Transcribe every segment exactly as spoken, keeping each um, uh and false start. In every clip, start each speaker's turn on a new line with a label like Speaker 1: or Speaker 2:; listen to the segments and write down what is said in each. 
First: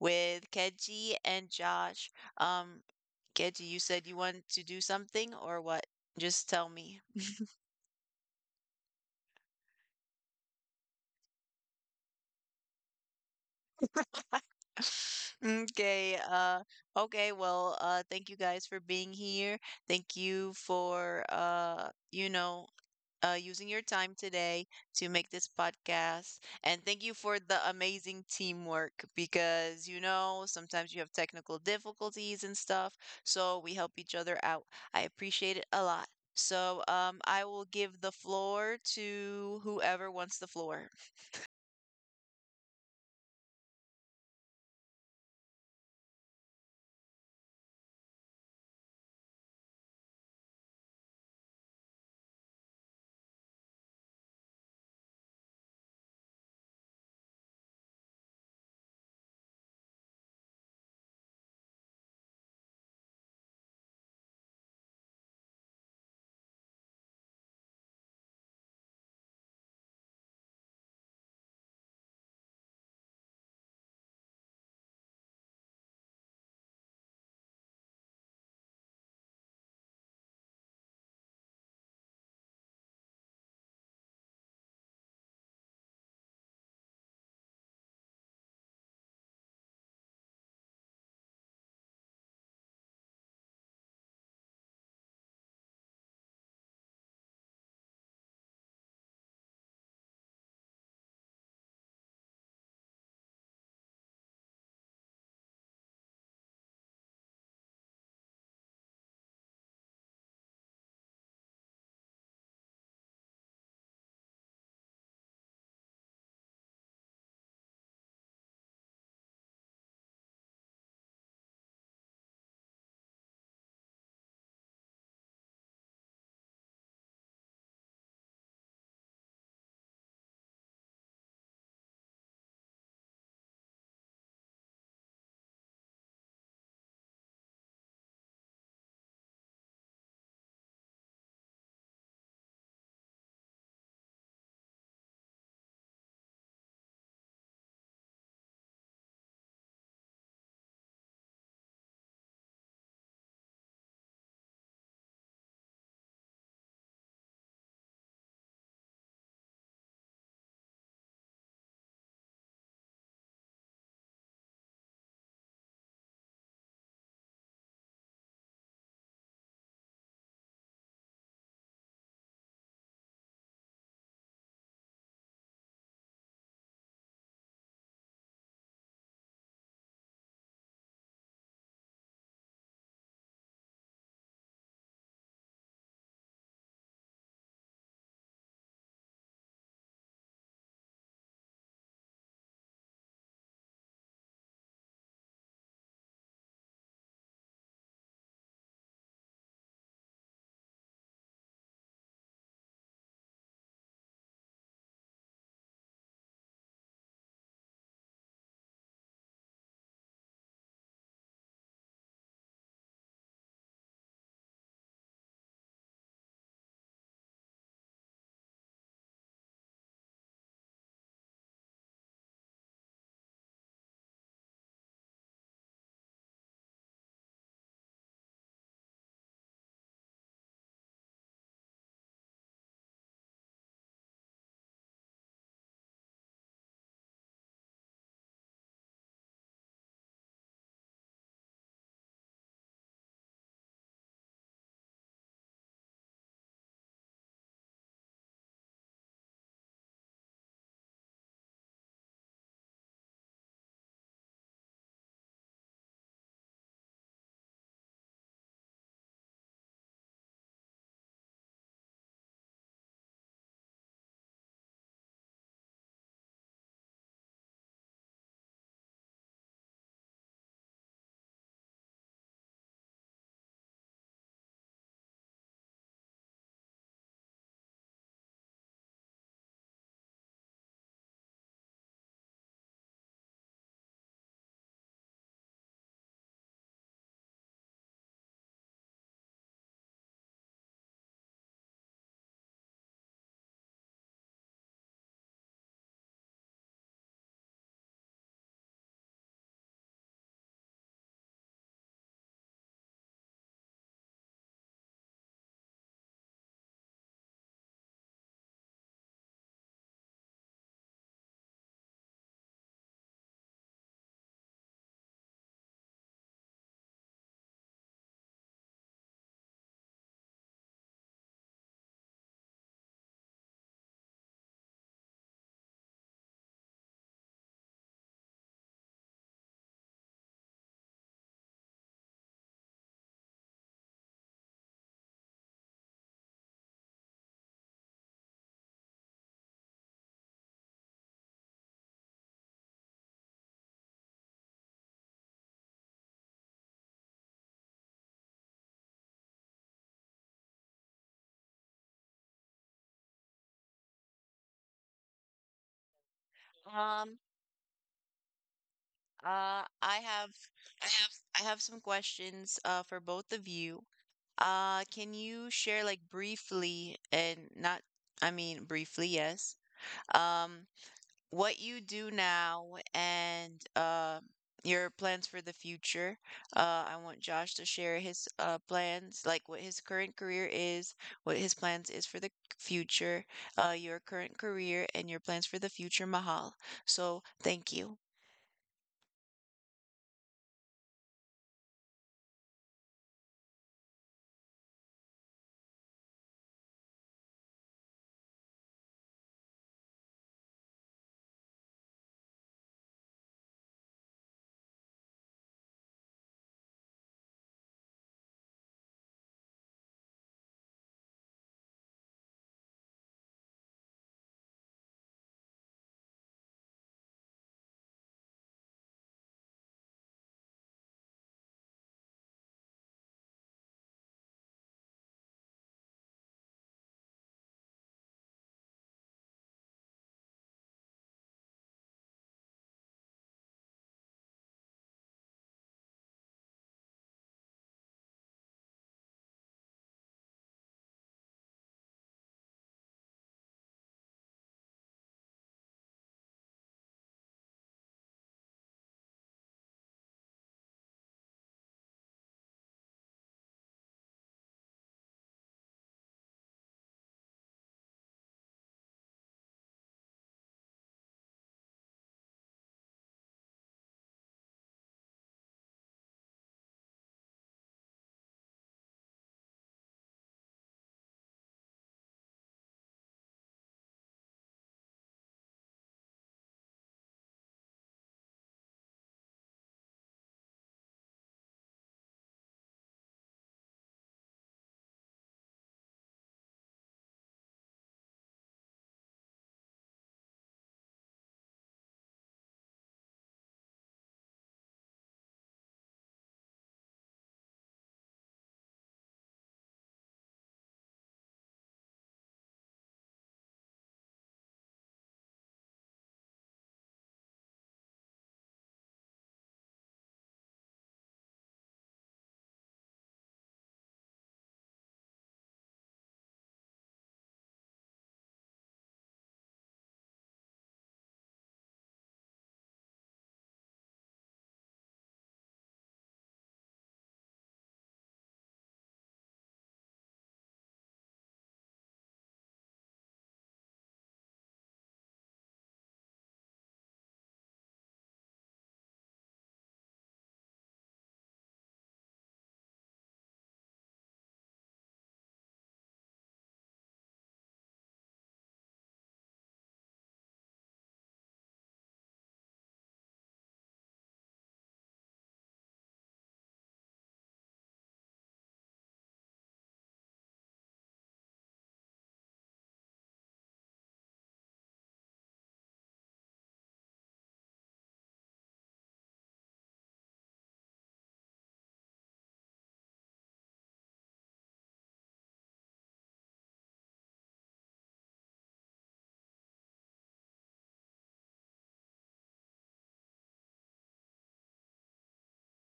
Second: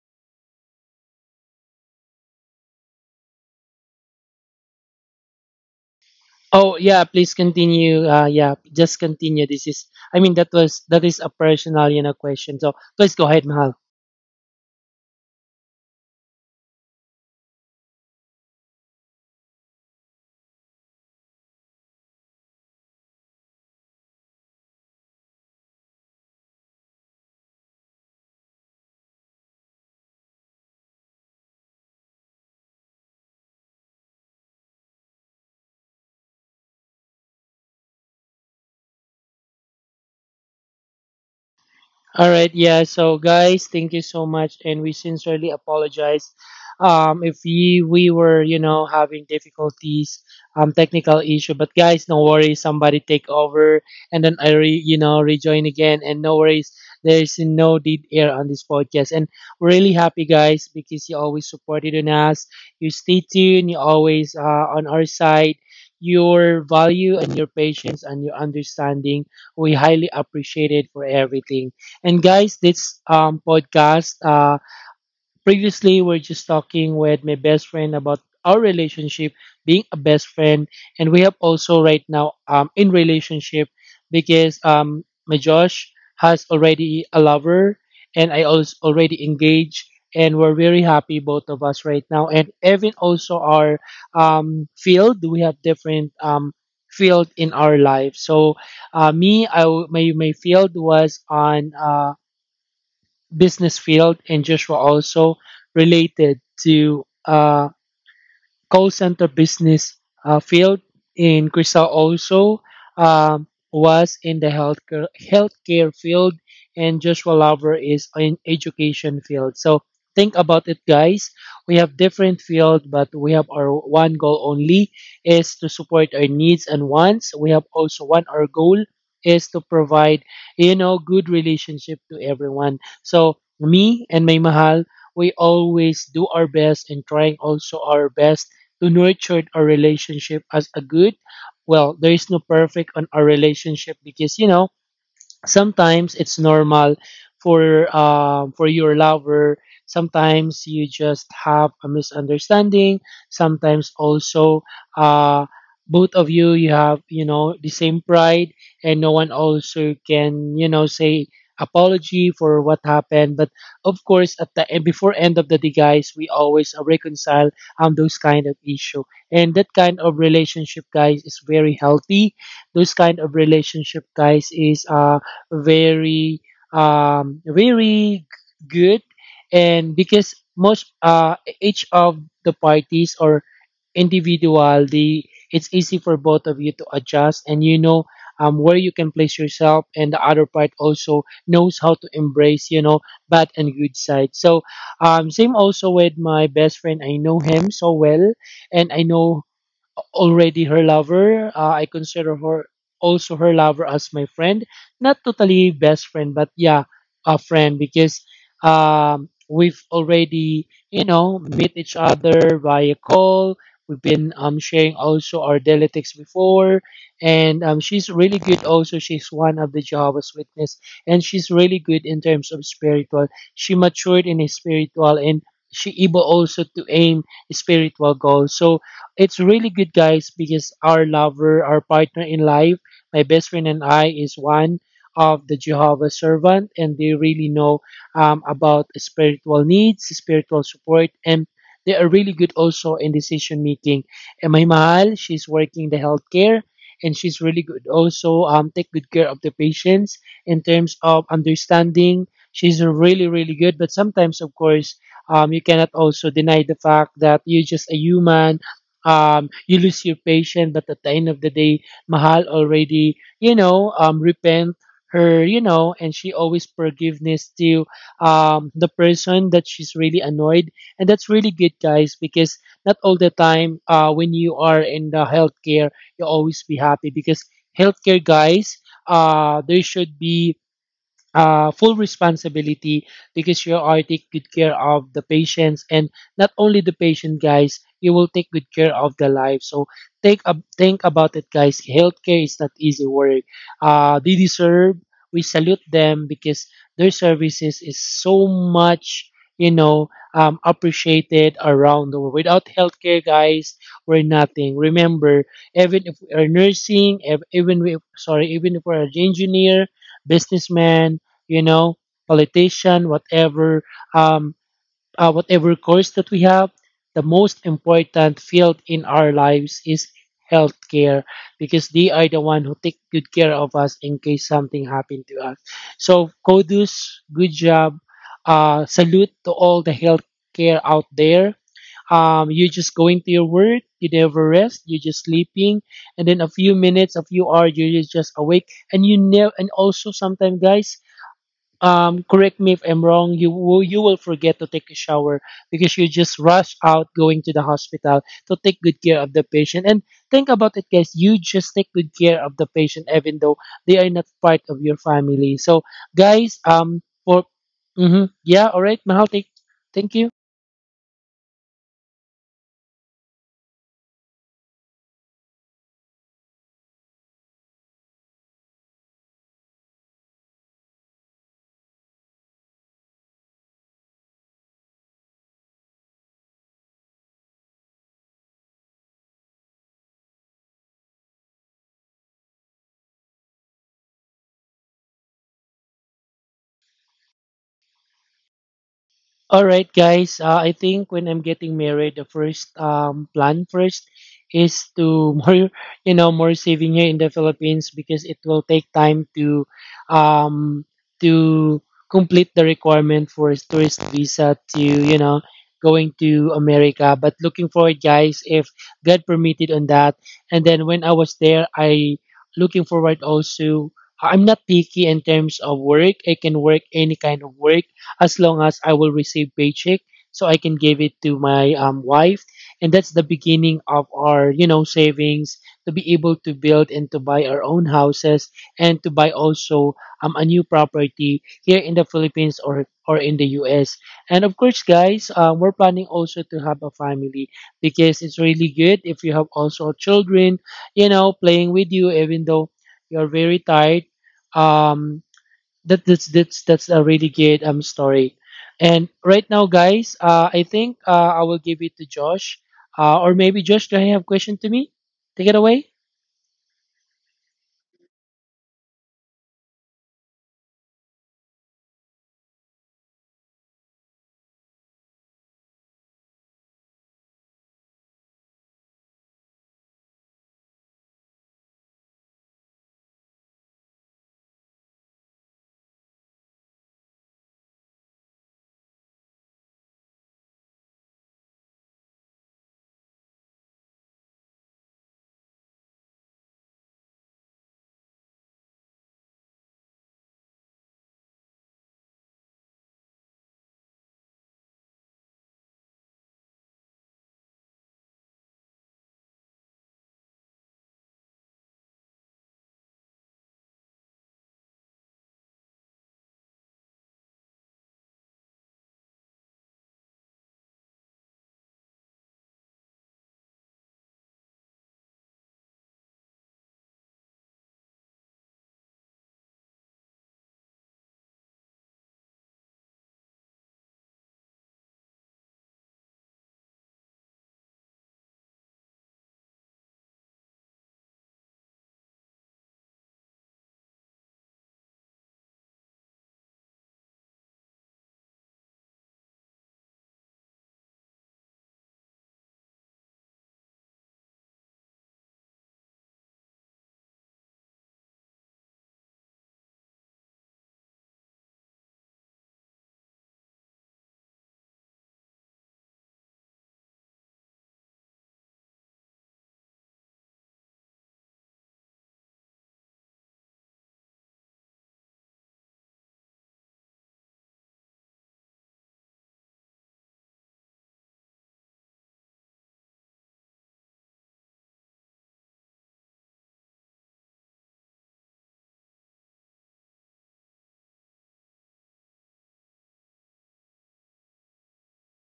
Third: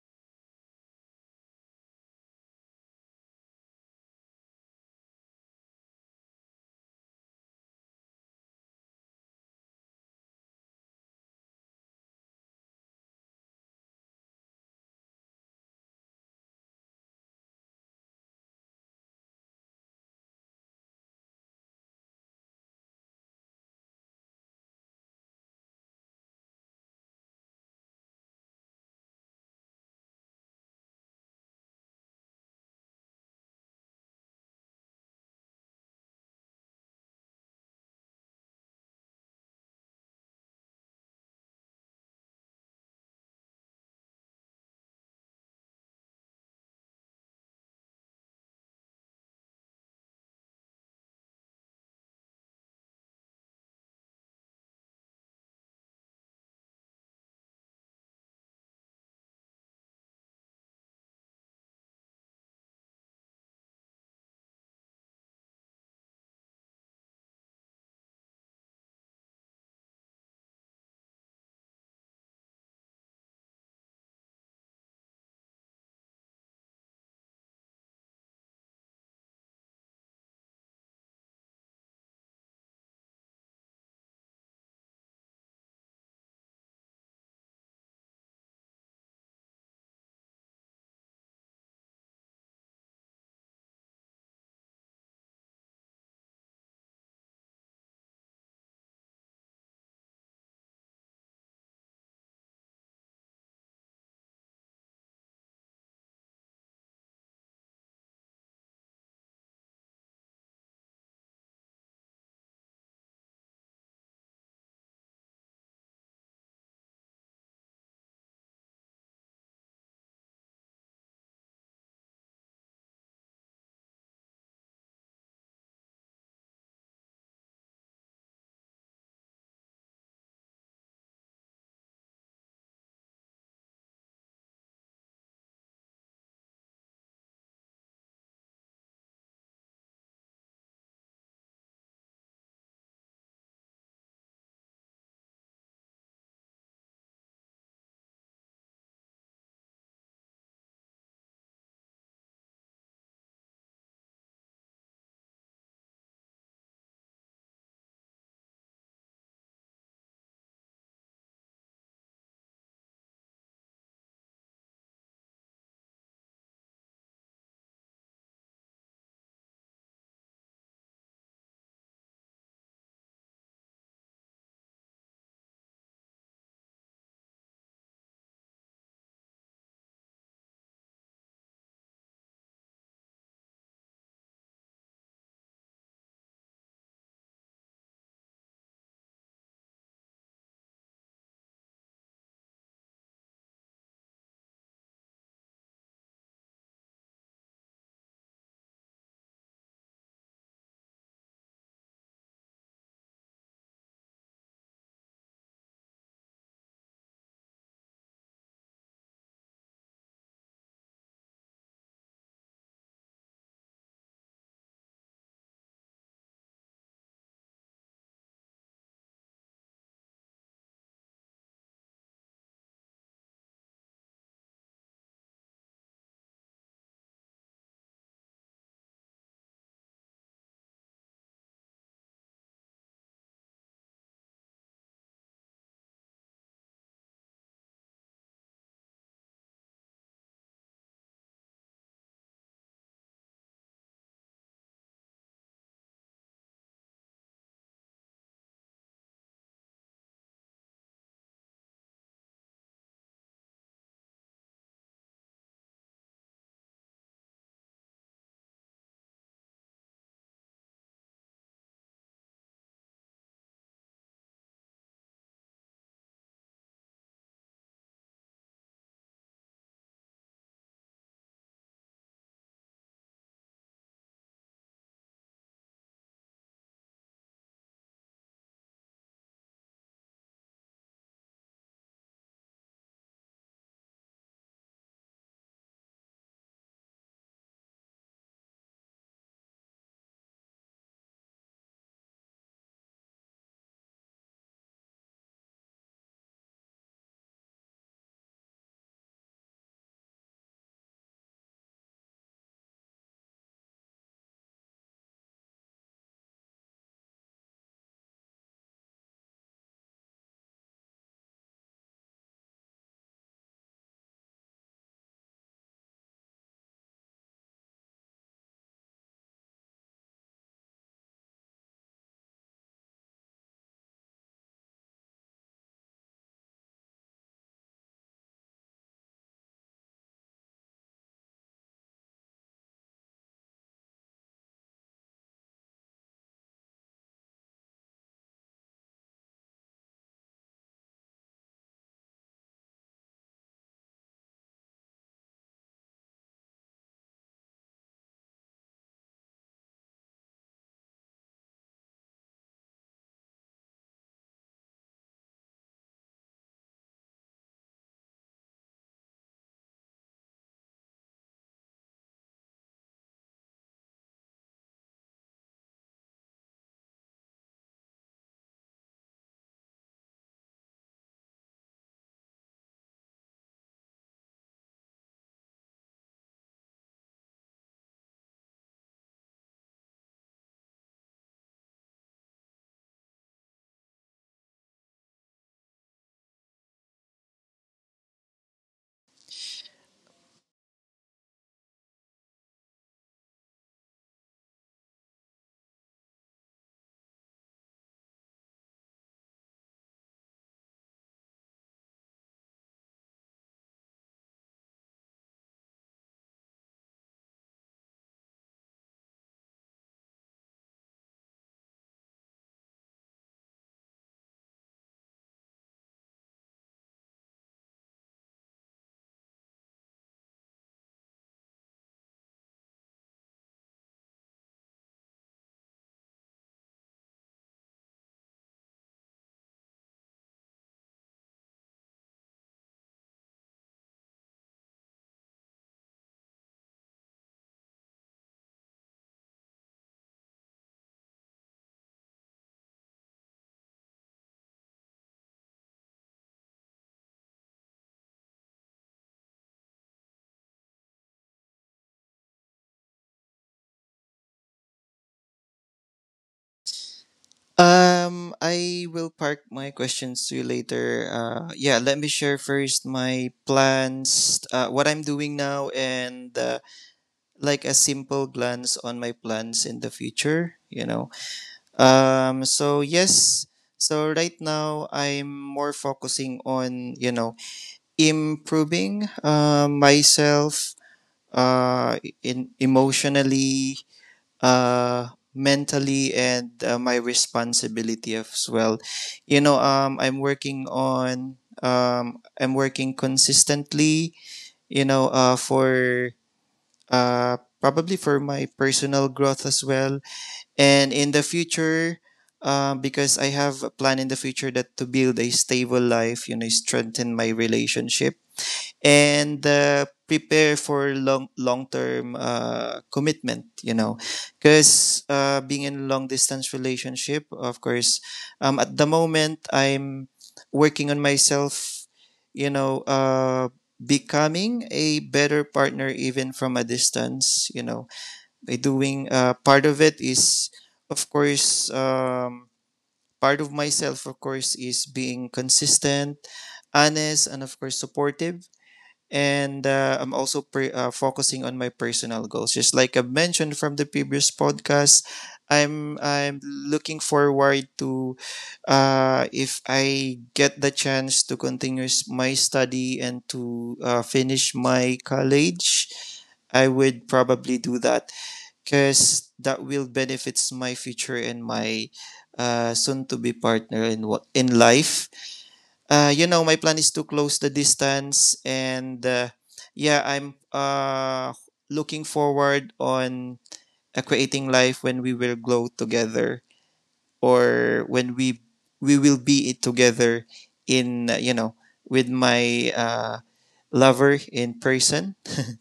Speaker 1: with Keji and Josh. Um, Keji, you said you want to do something or what? Just tell
Speaker 2: Oh
Speaker 1: me.
Speaker 2: yeah, please continue. Uh, yeah, just continue. This is, I mean, that was that is a personal, you know, question. So please go ahead, Mahal.
Speaker 1: Okay, uh, okay, well, uh, thank you guys for being here. Thank you for, uh, you know, uh, using your time today to make this podcast. And thank you for the amazing teamwork because, you know, sometimes you have technical difficulties and stuff. So we help each other out. I appreciate it a lot. So um, I will give the floor to whoever wants the floor.
Speaker 2: All right, yeah. So, guys, thank you so much, and we sincerely apologize um, if we we were, you know, having difficulties, um, technical issue. But guys, no worries. Somebody take over, and then I, re, you know, rejoin again. And no worries. There's no dead air on this podcast, and we're really happy, guys, because you always supported on us. You stay tuned. You always uh, on our side. Your value and your patience and your understanding we highly appreciate it for everything. And guys, this um, podcast, uh, previously we're just talking with my best friend about our relationship, being a best friend, and we have also right now um, in relationship because um, my Josh has already a lover, and I also already engaged, and we're very happy both of us right now. And even also our um, field, we have different um, field in our life. So uh, me, I w- my my field was on. Uh, business field, and Joshua also related to uh, call center business uh, field in Crystal also um, was in the healthcare healthcare field, and Joshua Lover is in education field. So think about it, guys. We have different field, but we have our one goal only is to support our needs and wants. We have also one our goal is to provide, you know, good relationship to everyone. So me and my mahal we always do our best and trying also our best to nurture our relationship as a good, well, there is no perfect on our relationship because, you know, sometimes it's normal for um for your lover, sometimes you just have a misunderstanding, sometimes also uh both of you, you have, you know, the same pride, and no one also can, you know, say apology for what happened. But of course, at the end, before end of the day, guys, we always uh, reconcile um those kind of issue, and that kind of relationship, guys, is very healthy. Those kind of relationship, guys, is uh very, um, very good. And because most uh, each of the parties or individual, the, it's easy for both of you to adjust, and you know, um, where you can place yourself, and the other part also knows how to embrace, you know, bad and good side. So um, same also with my best friend, I know him so well, and I know already her lover. Uh, I consider her also her lover as my friend, not totally best friend, but yeah, a friend because um, we've already, you know, meet each other via call. We've been um, sharing also our daily texts before, and um, she's really good. Also, she's one of the Jehovah's Witness, and she's really good in terms of spiritual. She matured in a spiritual, and she able also to aim spiritual goals. So it's really good, guys, because our lover, our partner in life, my best friend and I, is one of the Jehovah's servant, and they really know um, about spiritual needs, spiritual support, and they are really good also in decision making. And my mahal, she's working the healthcare, and she's really good also, um, take good care of the patients in terms of understanding. She's really, really good, but sometimes, of course, um, you cannot also deny the fact that you're just a human. Um, you lose your patience, but at the end of the day, Mahal already, you know, um, repent her, you know, and she always forgiveness to um, the person that she's really annoyed, and that's really good, guys, because not all the time uh, when you are in the healthcare, you always be happy because healthcare, guys, uh, there should be uh, full responsibility because you are take good care of the patients and not only the patient, guys, you will take good care of the life. So take a, think about it, guys, healthcare is not easy work. Uh, they deserve, we salute them because their services is so much, you know, um, appreciated around the world. Without healthcare, guys, we're nothing. Remember, even if we're nursing, ev- even we sorry even if we're an engineer, businessman, you know, politician, whatever, um, uh, whatever course that we have, the most important field in our lives is healthcare because they are the one who take good care of us in case something happened to us. So kudos, good job, uh, salute to all the healthcare out there. Um, you're just going to your work, you never rest, you're just sleeping, and then a few minutes, a few hours, you're just awake, and you know, and also sometimes, guys, um, correct me if I'm wrong, you will, you will forget to take a shower because you just rush out going to the hospital to take good care of the patient. And think about it, guys, you just take good care of the patient even though they are not part of your family. So, guys,
Speaker 1: Um,
Speaker 2: um, for mm-hmm, yeah, all right, Mahal,
Speaker 1: uh,
Speaker 2: take,
Speaker 1: I have,
Speaker 2: thank you.
Speaker 1: I have, I have some questions uh, for both of you. Uh, can you share like briefly and not, I mean briefly, yes. Um, what you do now and uh, your plans for the future. Uh, I want Josh to share his uh, plans, like what his current career is, what his plans is for the future, uh, your current career, and your plans for the future, Mahal. So thank you.
Speaker 2: All right, guys. Uh, I think when I'm getting married, the first um, plan first is to more, you know, more saving here in the Philippines because it will take time to, um, to complete the requirement for a tourist visa to, you know, going to America. But looking forward, guys, if God permitted on that. And then when I was there, I looking forward also. I'm not picky in terms of work. I can work any kind of work as long as I will receive paycheck so I can give it to my um, wife. And that's the beginning of our, you know, savings to be able to build and to buy our own houses and to buy also um, a new property here in the Philippines or, or in the U S. And of course, guys, um, we're planning also to have a family because it's really good if you have also children, you know, playing with you, even though you're very tired. Um, that that's that's that's a really good um story. And right now, guys, uh I think, uh I will give it to Josh. Uh, or maybe Josh, do you have a question to me? Take it away.
Speaker 3: Um, I will park my questions to you later. Uh, yeah, let me share first my plans, uh, what I'm doing now, and uh, like a simple glance on my plans in the future, you know. Um, so yes, so right now I'm more focusing on, you know, improving uh, myself uh in emotionally uh mentally and uh, my responsibility as well. You know um I'm working on, um I'm working consistently, you know, uh for uh probably for my personal growth as well. And in the future, um because I have a plan in the future that to build a stable life, you know, strengthen my relationship and uh, prepare for long long term uh, commitment, you know, because uh, being in a long distance relationship, of course. Um, at the moment, I'm working on myself, you know, uh, becoming a better partner even from a distance, you know, by doing uh, part of it is of course, um, part of myself of course is being consistent, honest, and of course supportive. And uh, I'm also pre- uh, focusing on my personal goals. Just like I mentioned from the previous podcast, I'm I'm looking forward to, uh, if I get the chance to continue s- my study and to uh, finish my college, I would probably do that because that will benefits my future and my uh, soon to be partner in what in life. Uh, you know, my plan is to close the distance, and uh, yeah, I'm uh, looking forward on uh, creating life when we will grow together, or when we we will be it together in uh, you know, with my uh, lover in person.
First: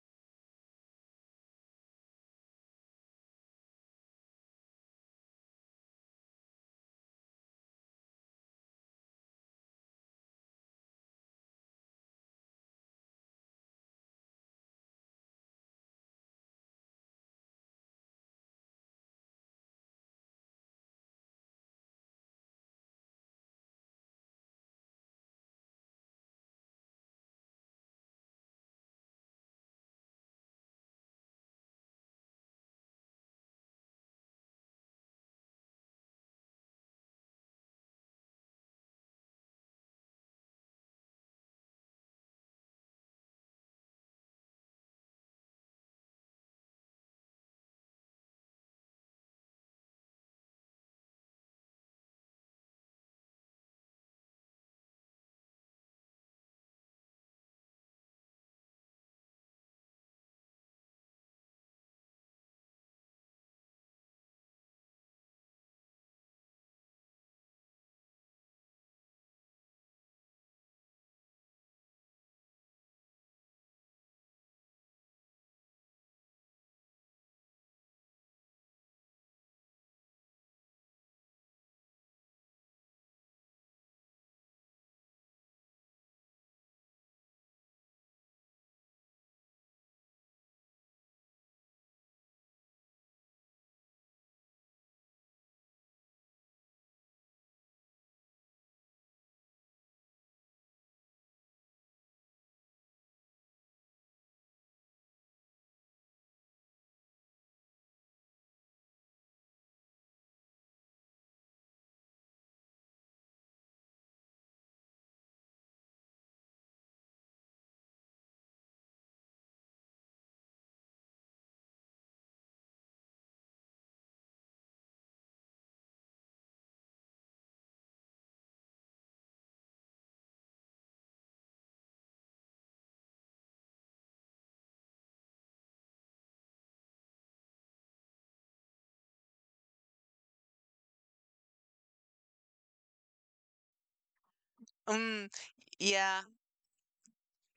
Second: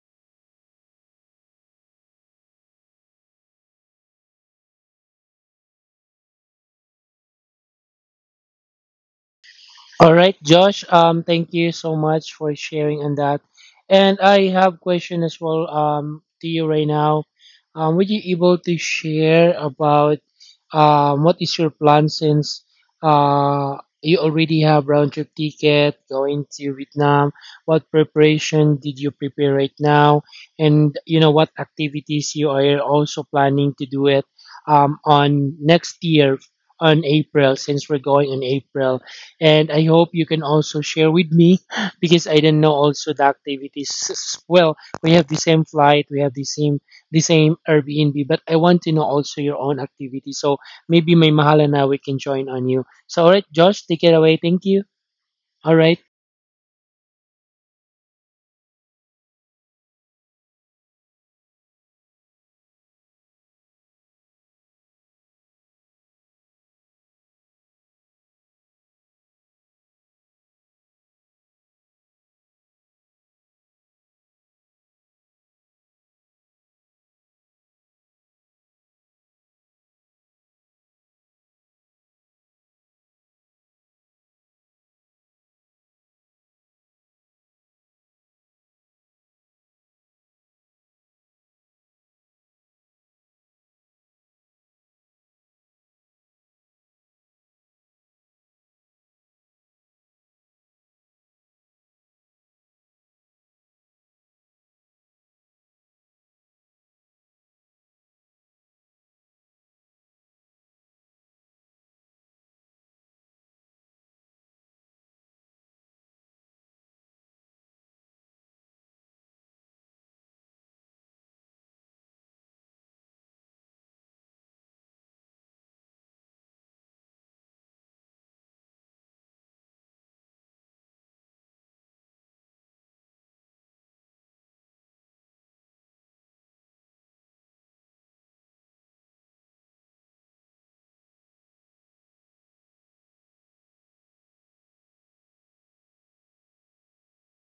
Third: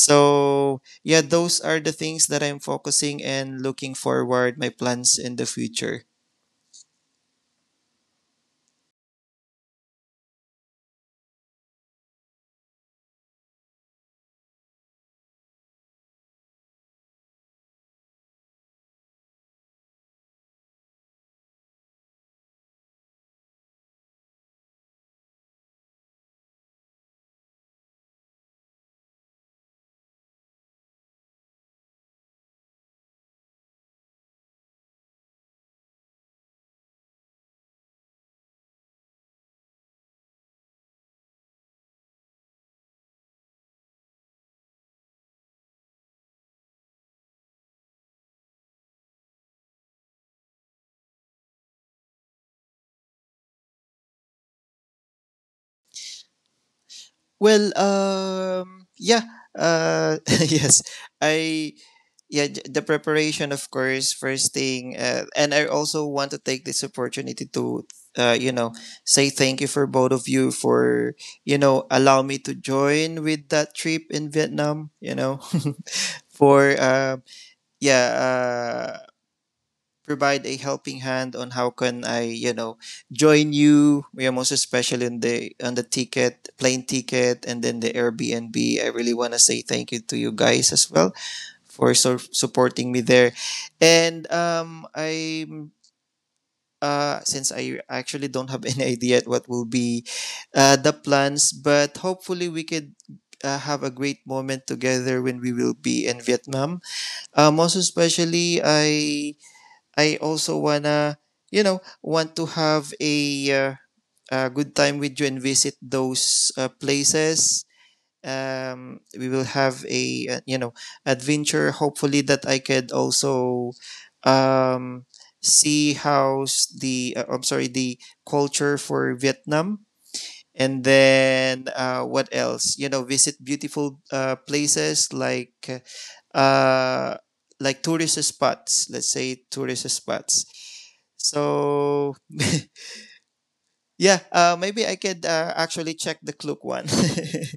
Speaker 3: So yeah, those are the things that I'm focusing and looking forward my plans in the future.
Speaker 2: All right, Josh. Um, thank you so much for sharing on that. And I have question as well. Um, to you right now. Um, would you able to share about um what is your plan since uh you already have round trip ticket going to Vietnam? What preparation did you prepare right now? And you know what activities you are also planning to do it um on next year on April, since we're going in April. And I hope you can also share with me because I didn't know also the activities as well. We have the same flight, we have the same the same Airbnb, but I want to know also your own activity. So maybe may mahal na we can join on you. So all right, Josh, take it away. Thank you. All right.
Speaker 3: Well, um, yeah, uh, yes, I yeah j- the preparation, of course, first thing. Uh, and I also want to take this opportunity to, uh, you know, say thank you for both of you for, you know, allow me to join with that trip in Vietnam, you know. for uh, yeah uh, provide a helping hand on how can I, you know, join you. We are most especially on the on the ticket, plane ticket, and then the Airbnb. I really want to say thank you to you guys as well for so- supporting me there. And um, I'm uh, since I actually don't have any idea at what will be uh, the plans, but hopefully we could uh, have a great moment together when we will be in Vietnam. Uh, most especially, I I also wanna, you know, want to have a uh, a good time with you and visit those uh, places. Um we will have a, uh, you know, adventure, hopefully that I could also um see how's the uh, I'm sorry, the culture for Vietnam, and then uh what else, you know, visit beautiful uh places like uh like tourist spots, let's say tourist spots. So yeah, uh maybe I could
Speaker 1: Um,
Speaker 3: uh, actually check
Speaker 1: yeah.
Speaker 3: the clue one.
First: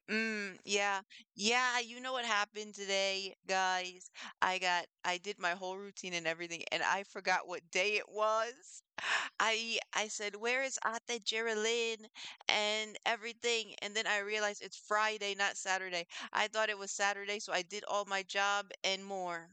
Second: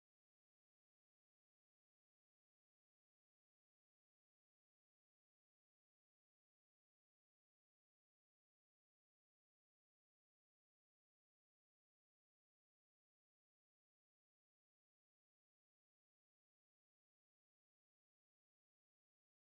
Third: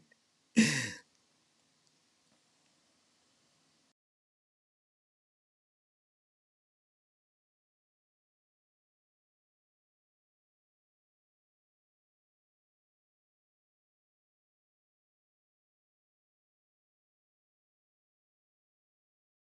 Speaker 1: Mm, yeah. Yeah, you know what happened today, guys? I got I did my whole routine and everything, and I forgot what day it was. I I said, "Where is Ate Geraldine?" and everything, and then I realized it's Friday, not Saturday. I thought it was Saturday, so I did all my job and more.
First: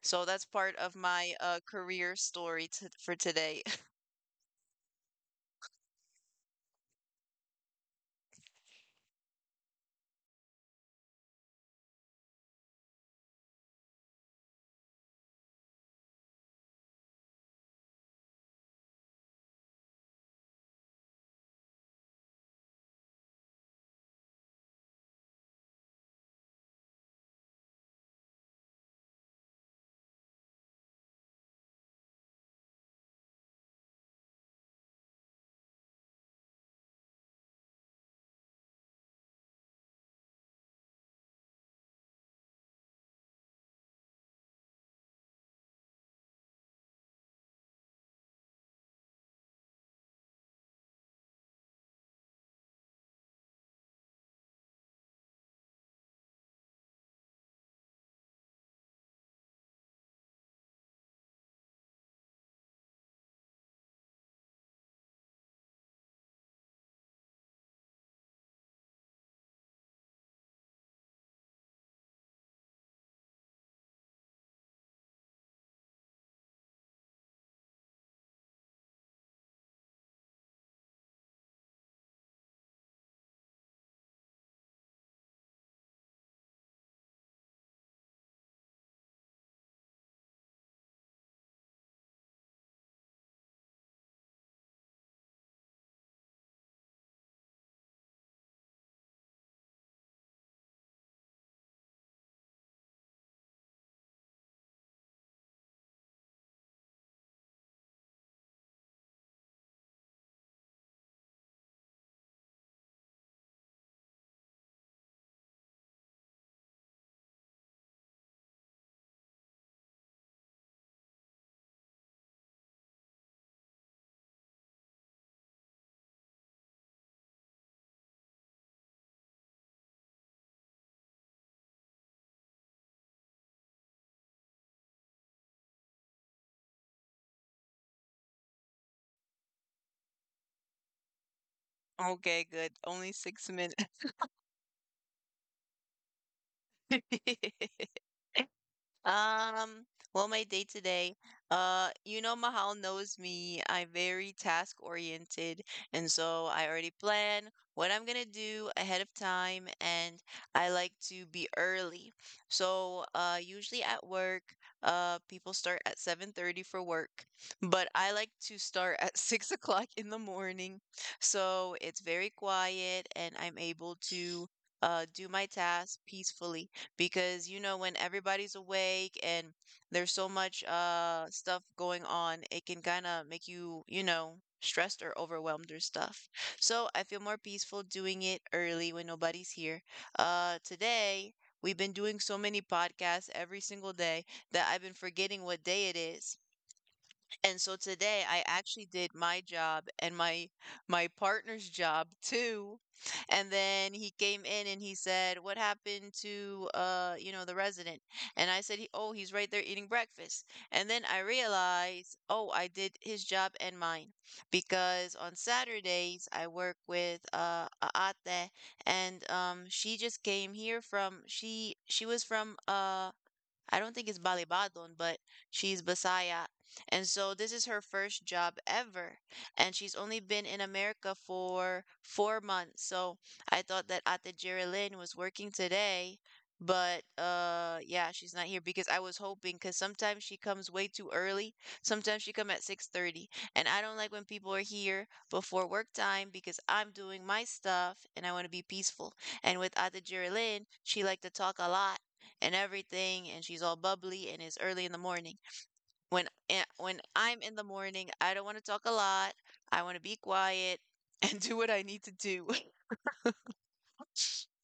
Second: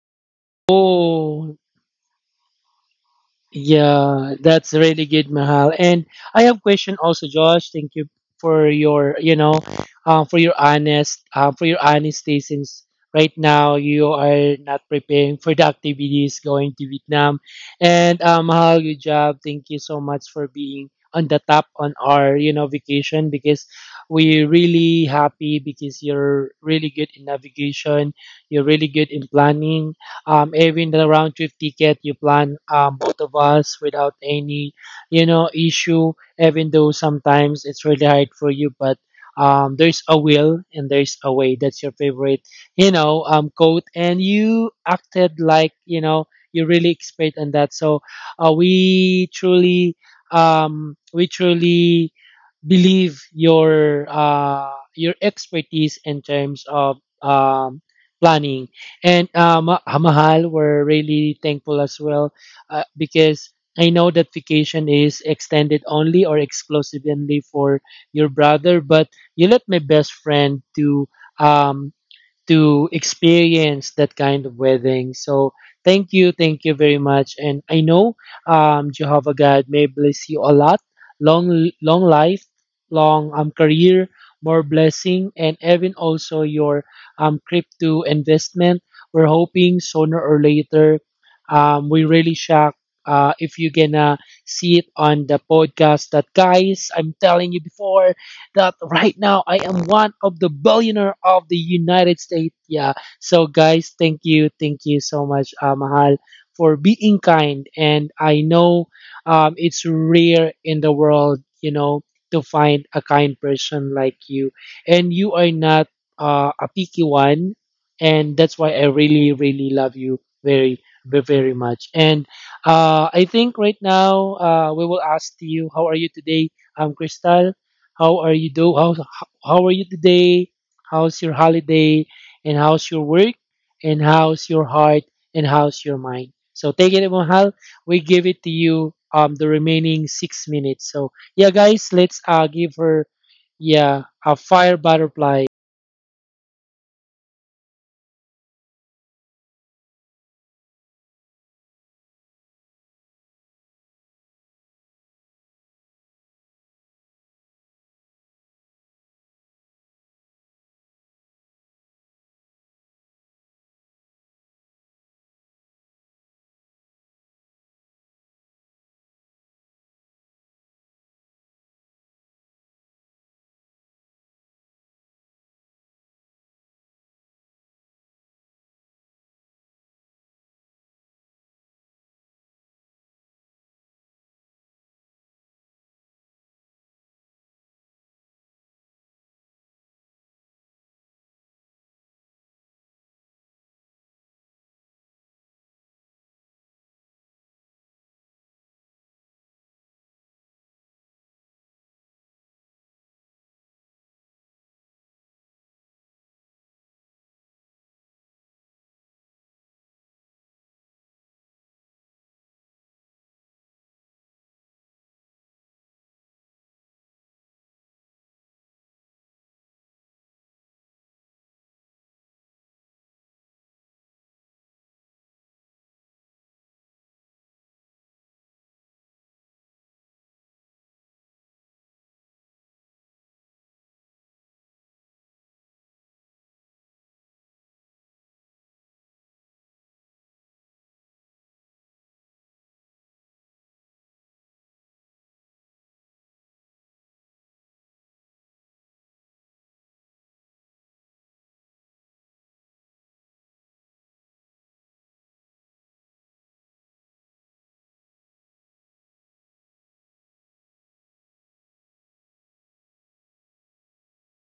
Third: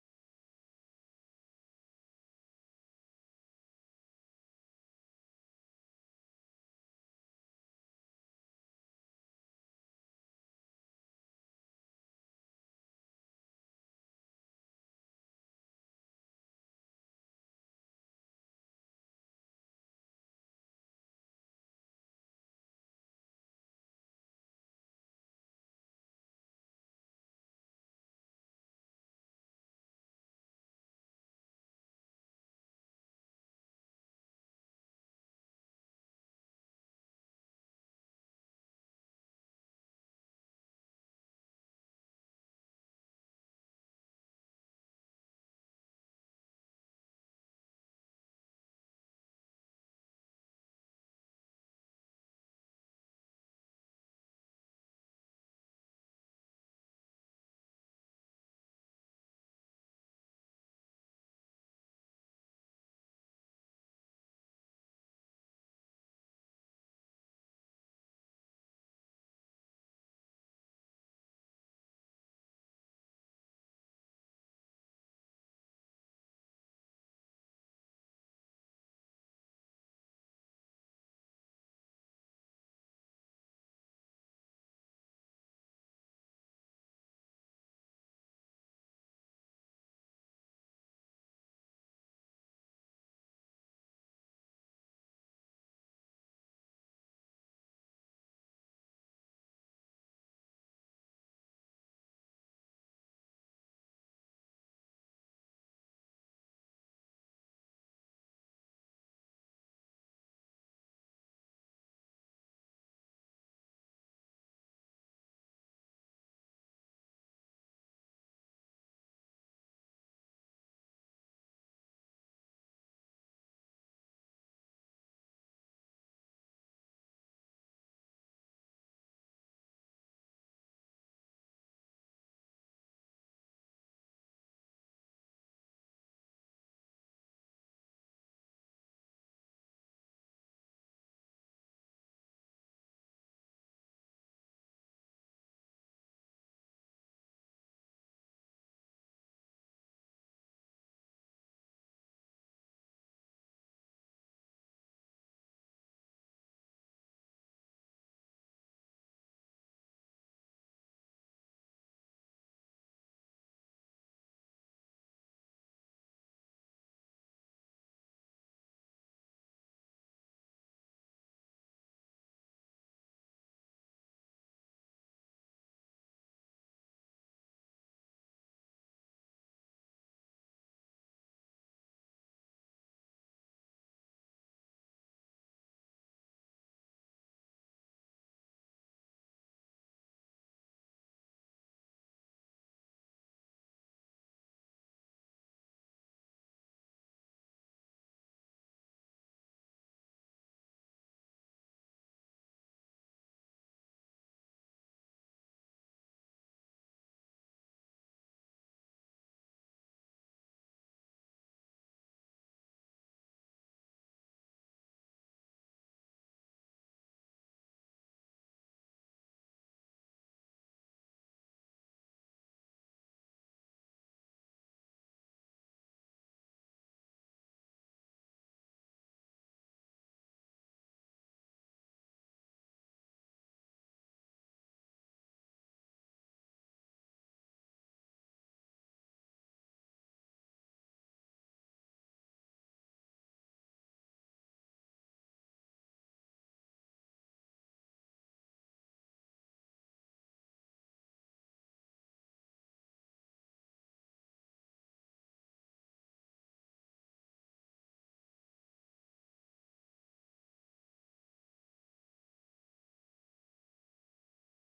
Speaker 1: So that's part of my
Speaker 2: Oh,
Speaker 1: uh career story t for today.
Speaker 2: yeah, that's really good, Mahal. And I have question also, Josh. Thank you for your, you know, um, for your honest, um, for your honesty. Since right now you are not preparing for the activities going to Vietnam, and um, Mahal, good job. Thank you so much for being on the top on our, you know, vacation, because we're really happy because you're really good in navigation. You're really good in planning, um, even the round trip ticket you plan um, both of us without any, you know, issue, even though sometimes it's really hard for you. But um, there's a will and there's a way, that's your favorite, you know, um, quote, and you acted like, you know, you really expert on that. So uh, we truly um, we truly believe your uh, your expertise in terms of um, planning. And uh, Ma- ah, Mahal, we're really thankful as well uh, because I know that vacation is extended only or exclusively for your brother, but you let my best friend to um, to experience that kind of wedding. So thank you, thank you very much. And I know um, Jehovah God may bless you a lot, long long life, long um, career, more blessing, and even also your um, crypto investment. We're hoping sooner or later, um, we really shocked uh, if you're gonna see it on the podcast. That guys, I'm telling you before that right now I am one of the billionaire of the United States. Yeah. So guys, thank you, thank you so much, uh, Mahal, for being kind. And I know um, it's rare in the world, you know, to find a kind person like you, and you are not uh, a picky one, and that's why I really, really love you very, ve- very much. And uh, I think right now uh, we will ask you, how are you today, um, Crystal? How are you do? How how are you today? How's your holiday? And how's your work? And how's your heart? And how's your mind? So take it, Mohal. We give it to you. Um, the remaining six minutes. So yeah, guys, let's
Speaker 1: Okay,
Speaker 2: uh
Speaker 1: good.
Speaker 2: give her
Speaker 1: Only six minutes.
Speaker 2: yeah a fire butterfly.
Speaker 1: Um, well, my day today, uh, you know, Mahal knows me. I'm very task oriented, and so I already plan what I'm gonna do ahead of time, and I like to be early. So, uh, usually at work, uh, people start at seven thirty for work, but I like to start at six o'clock in the morning. So it's very quiet, and I'm able to, uh, do my tasks peacefully because, you know, when everybody's awake and there's so much uh stuff going on, it can kind of make you, you know, stressed or overwhelmed or stuff. So I feel more peaceful doing it early when nobody's here. Uh today we've been doing so many podcasts every single day that I've been forgetting what day it is. And so today I actually did my job and my my partner's job too. And then he came in and he said, "What happened to uh, you know, the resident?" And I said, he, "Oh, he's right there eating breakfast." And then I realized, "Oh, I did his job and mine." Because on Saturdays I work with uh a ate, and um she just came here from she she was from uh I don't think it's Balibadon, but she's Bisaya. And so this is her first job ever. And she's only been in America for four months. So I thought that Ate Jerilyn was working today, but uh yeah, she's not here because I was hoping, because sometimes she comes way too early. Sometimes she come at six thirty. And I don't like when people are here before work time because I'm doing my stuff and I want to be peaceful. And with Ate Jerilyn, she liked to talk a lot and everything, and she's all bubbly and it's early in the morning. When eh, when I'm in the morning, I don't want to talk a lot. I want to be quiet and do what I need to do.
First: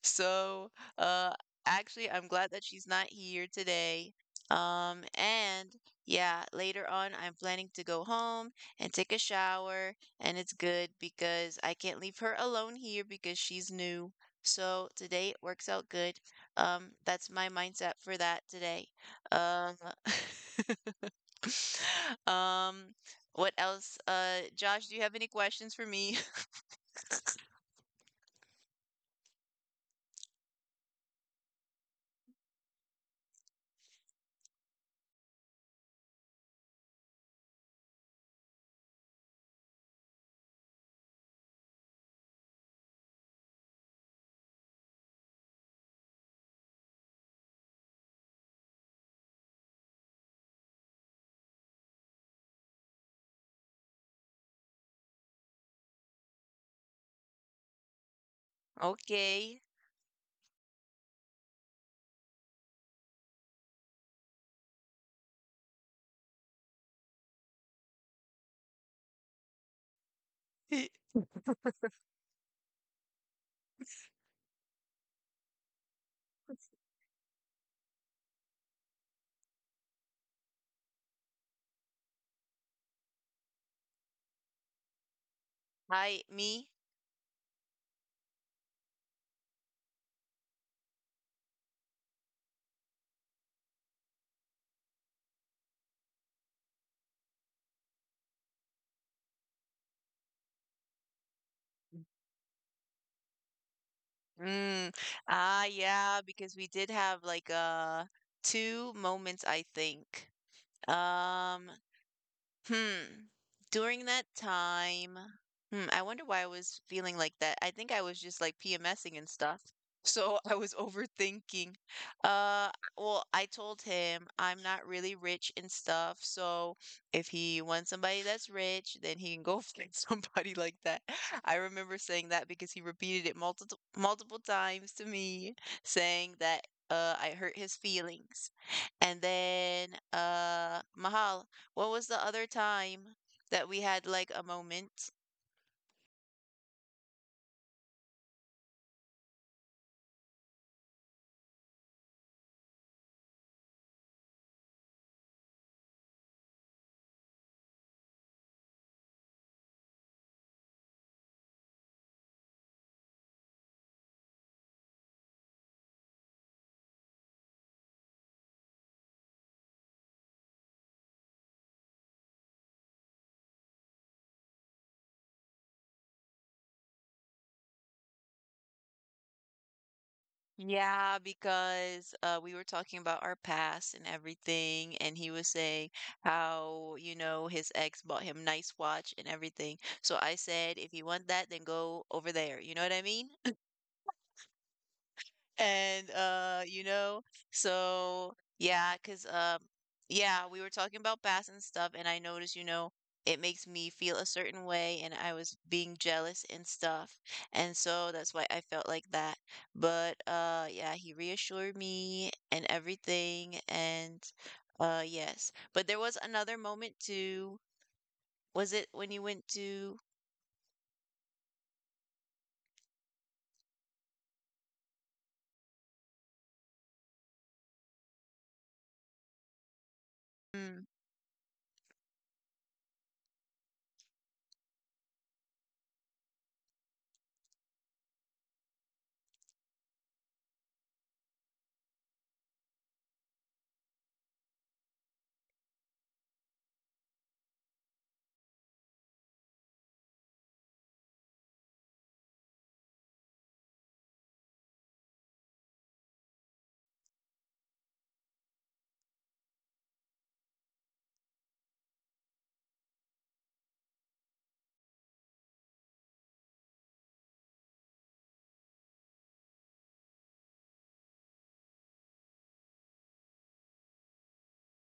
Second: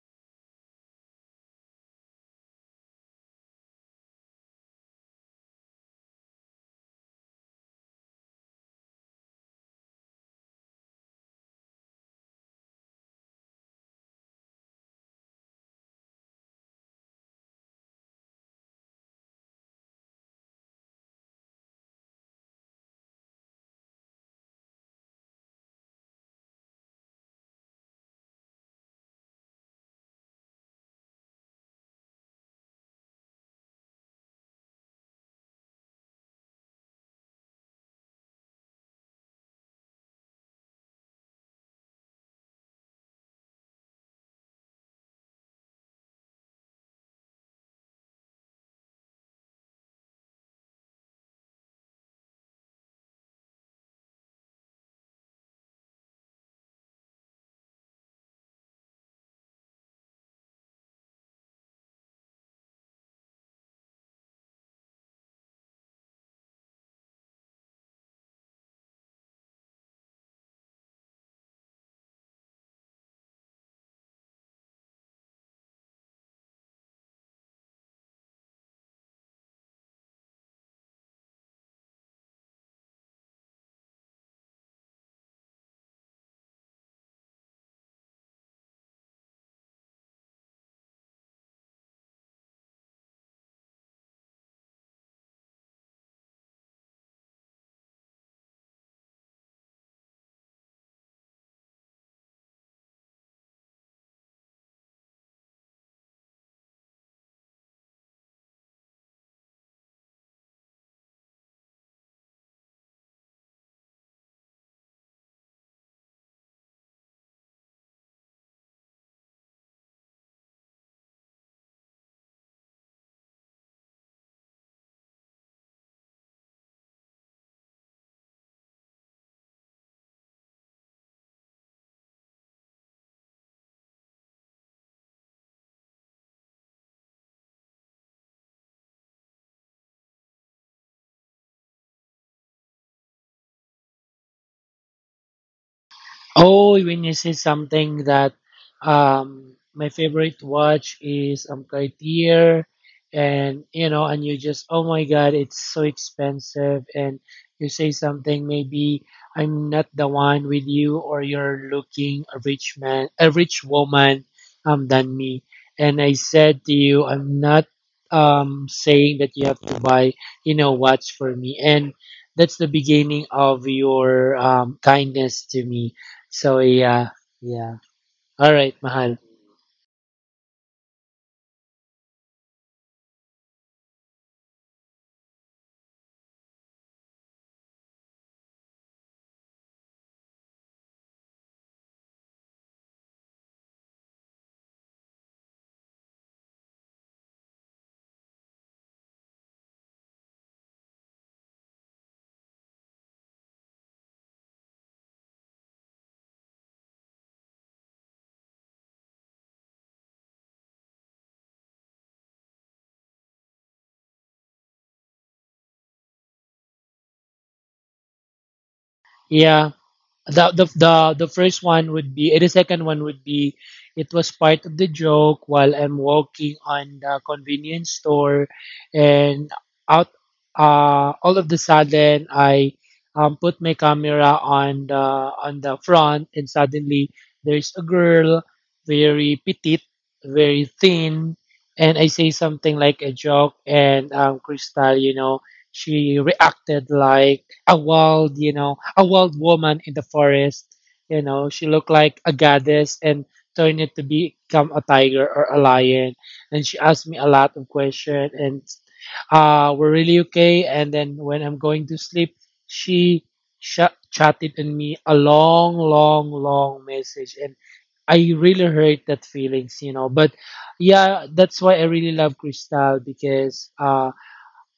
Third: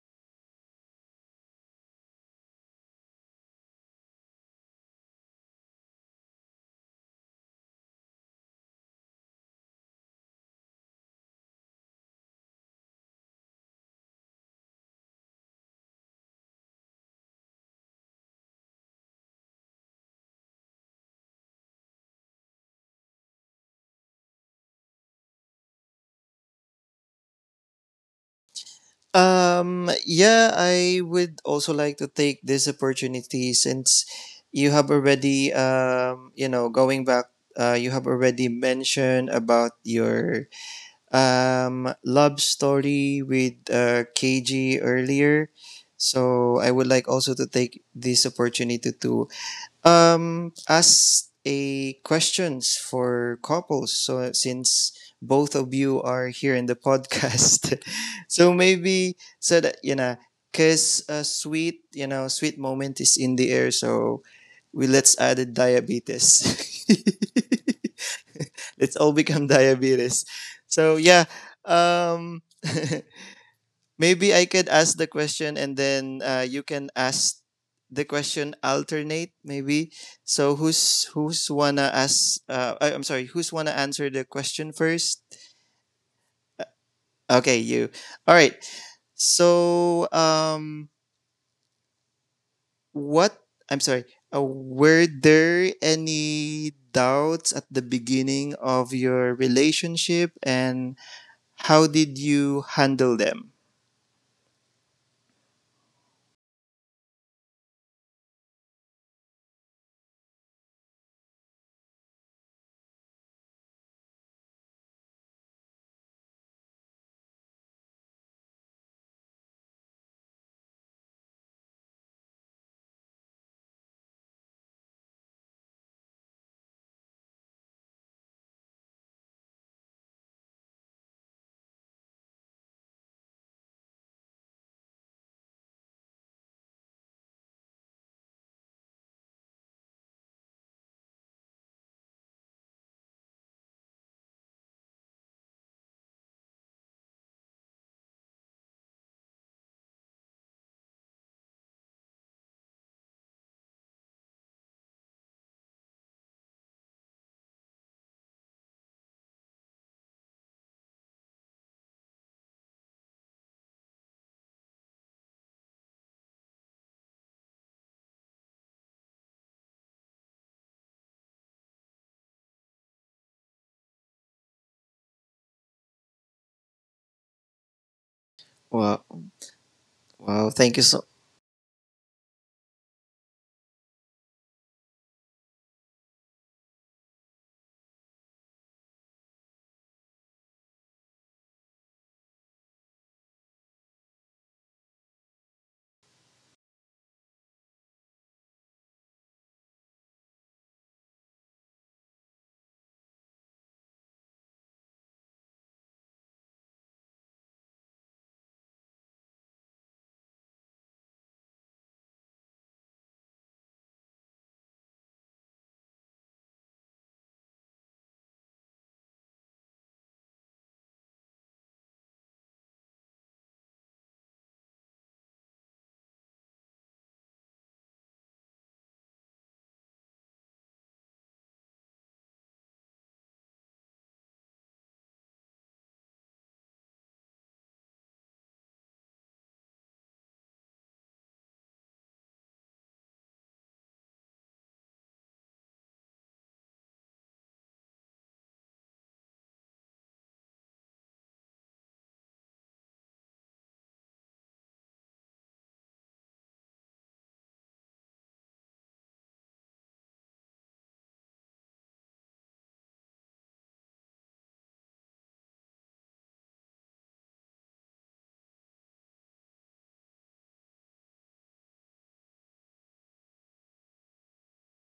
Speaker 1: So, uh, actually, I'm glad that she's not here today. Um, and yeah, later on, I'm planning to go home and take a shower, and it's good because I can't leave her alone here because she's new. So today it works out good. Um, that's my mindset for that today. Um, um, what else? Uh, Josh, do you have any questions for me?
Speaker 3: Um, yeah, I would also like to take this opportunity since you have already, um, you know, going back, uh, you have already mentioned about your um, love story with uh, K G earlier. So I would like also to take this opportunity to, um, as a questions for couples, so since both of you are here in the podcast, so maybe
Speaker 1: Okay.
Speaker 3: so that you know, cause a sweet, you know, sweet moment is in the air, so we let's add a diabetes. Let's all become diabetes. So yeah, um, maybe I could ask the question, and then uh, you can ask the question alternate maybe. So who's who's wanna ask, uh, I, I'm sorry, who's wanna answer the question first?
Speaker 1: Hi, me.
Speaker 3: Okay, you. All right. So um what I'm sorry. Uh, were there any doubts at the beginning of your relationship and how did you handle them?
Speaker 1: Mm. Ah, yeah, because we did have like uh two moments, I think. Um, Hmm. During that time, hmm, I wonder why I was feeling like that. I think I was just, like, PMSing and stuff, so I was overthinking. Uh, well, I told him I'm not really rich and stuff, so if he wants somebody that's rich, then he can go find somebody like that. I remember saying that because he repeated it multiple multiple times to me, saying that, uh, I hurt his feelings. And then, uh, Mahal, what was the other time that we had like a moment?
Speaker 2: Oh, when you say something that um my favorite watch is um Cartier, and you know, and you just, oh my god, it's so expensive, and you say something maybe I'm not the one with you, or you're looking a rich man, a rich woman, um than me. And I said to you, I'm not um saying that you have to buy, you know, watch for me, and that's the beginning of your um, kindness to me. So yeah, yeah. All right,
Speaker 3: Well,
Speaker 2: mahal.
Speaker 3: wow, thank you so—
Speaker 1: Yeah, because uh, we were talking about our past and everything, and he was saying how, you know, his ex bought him nice watch and everything. So I said, if you want that, then go over there. You know what I mean? And uh, you know, so yeah, cause um yeah, we were talking about bass and stuff, and I noticed, you know, it makes me feel a certain way and I was being jealous and stuff. And so that's why I felt like that. But uh yeah, he reassured me and everything, and uh yes. But there was another moment too. Was it when you went
Speaker 2: Yeah,
Speaker 1: to
Speaker 2: the the the the first one would be eh, the second one would be, it was part of the joke while I'm walking on the convenience store, and out,
Speaker 1: hmm,
Speaker 2: uh all of the sudden, I um put my camera on the on the front, and suddenly there's a girl, very petite, very thin, and I say something like a joke, and um Crystal, you know, she reacted like a wild, you know, a wild woman in the forest. You know, she looked like a goddess and turned it to become a tiger or a lion. And she asked me a lot of questions, and uh, we're really okay. And then when I'm going to sleep, she sh- chatted on me a long, long, long message. And I really hurt that feelings, you know. But yeah, that's why I really love Crystal, because uh,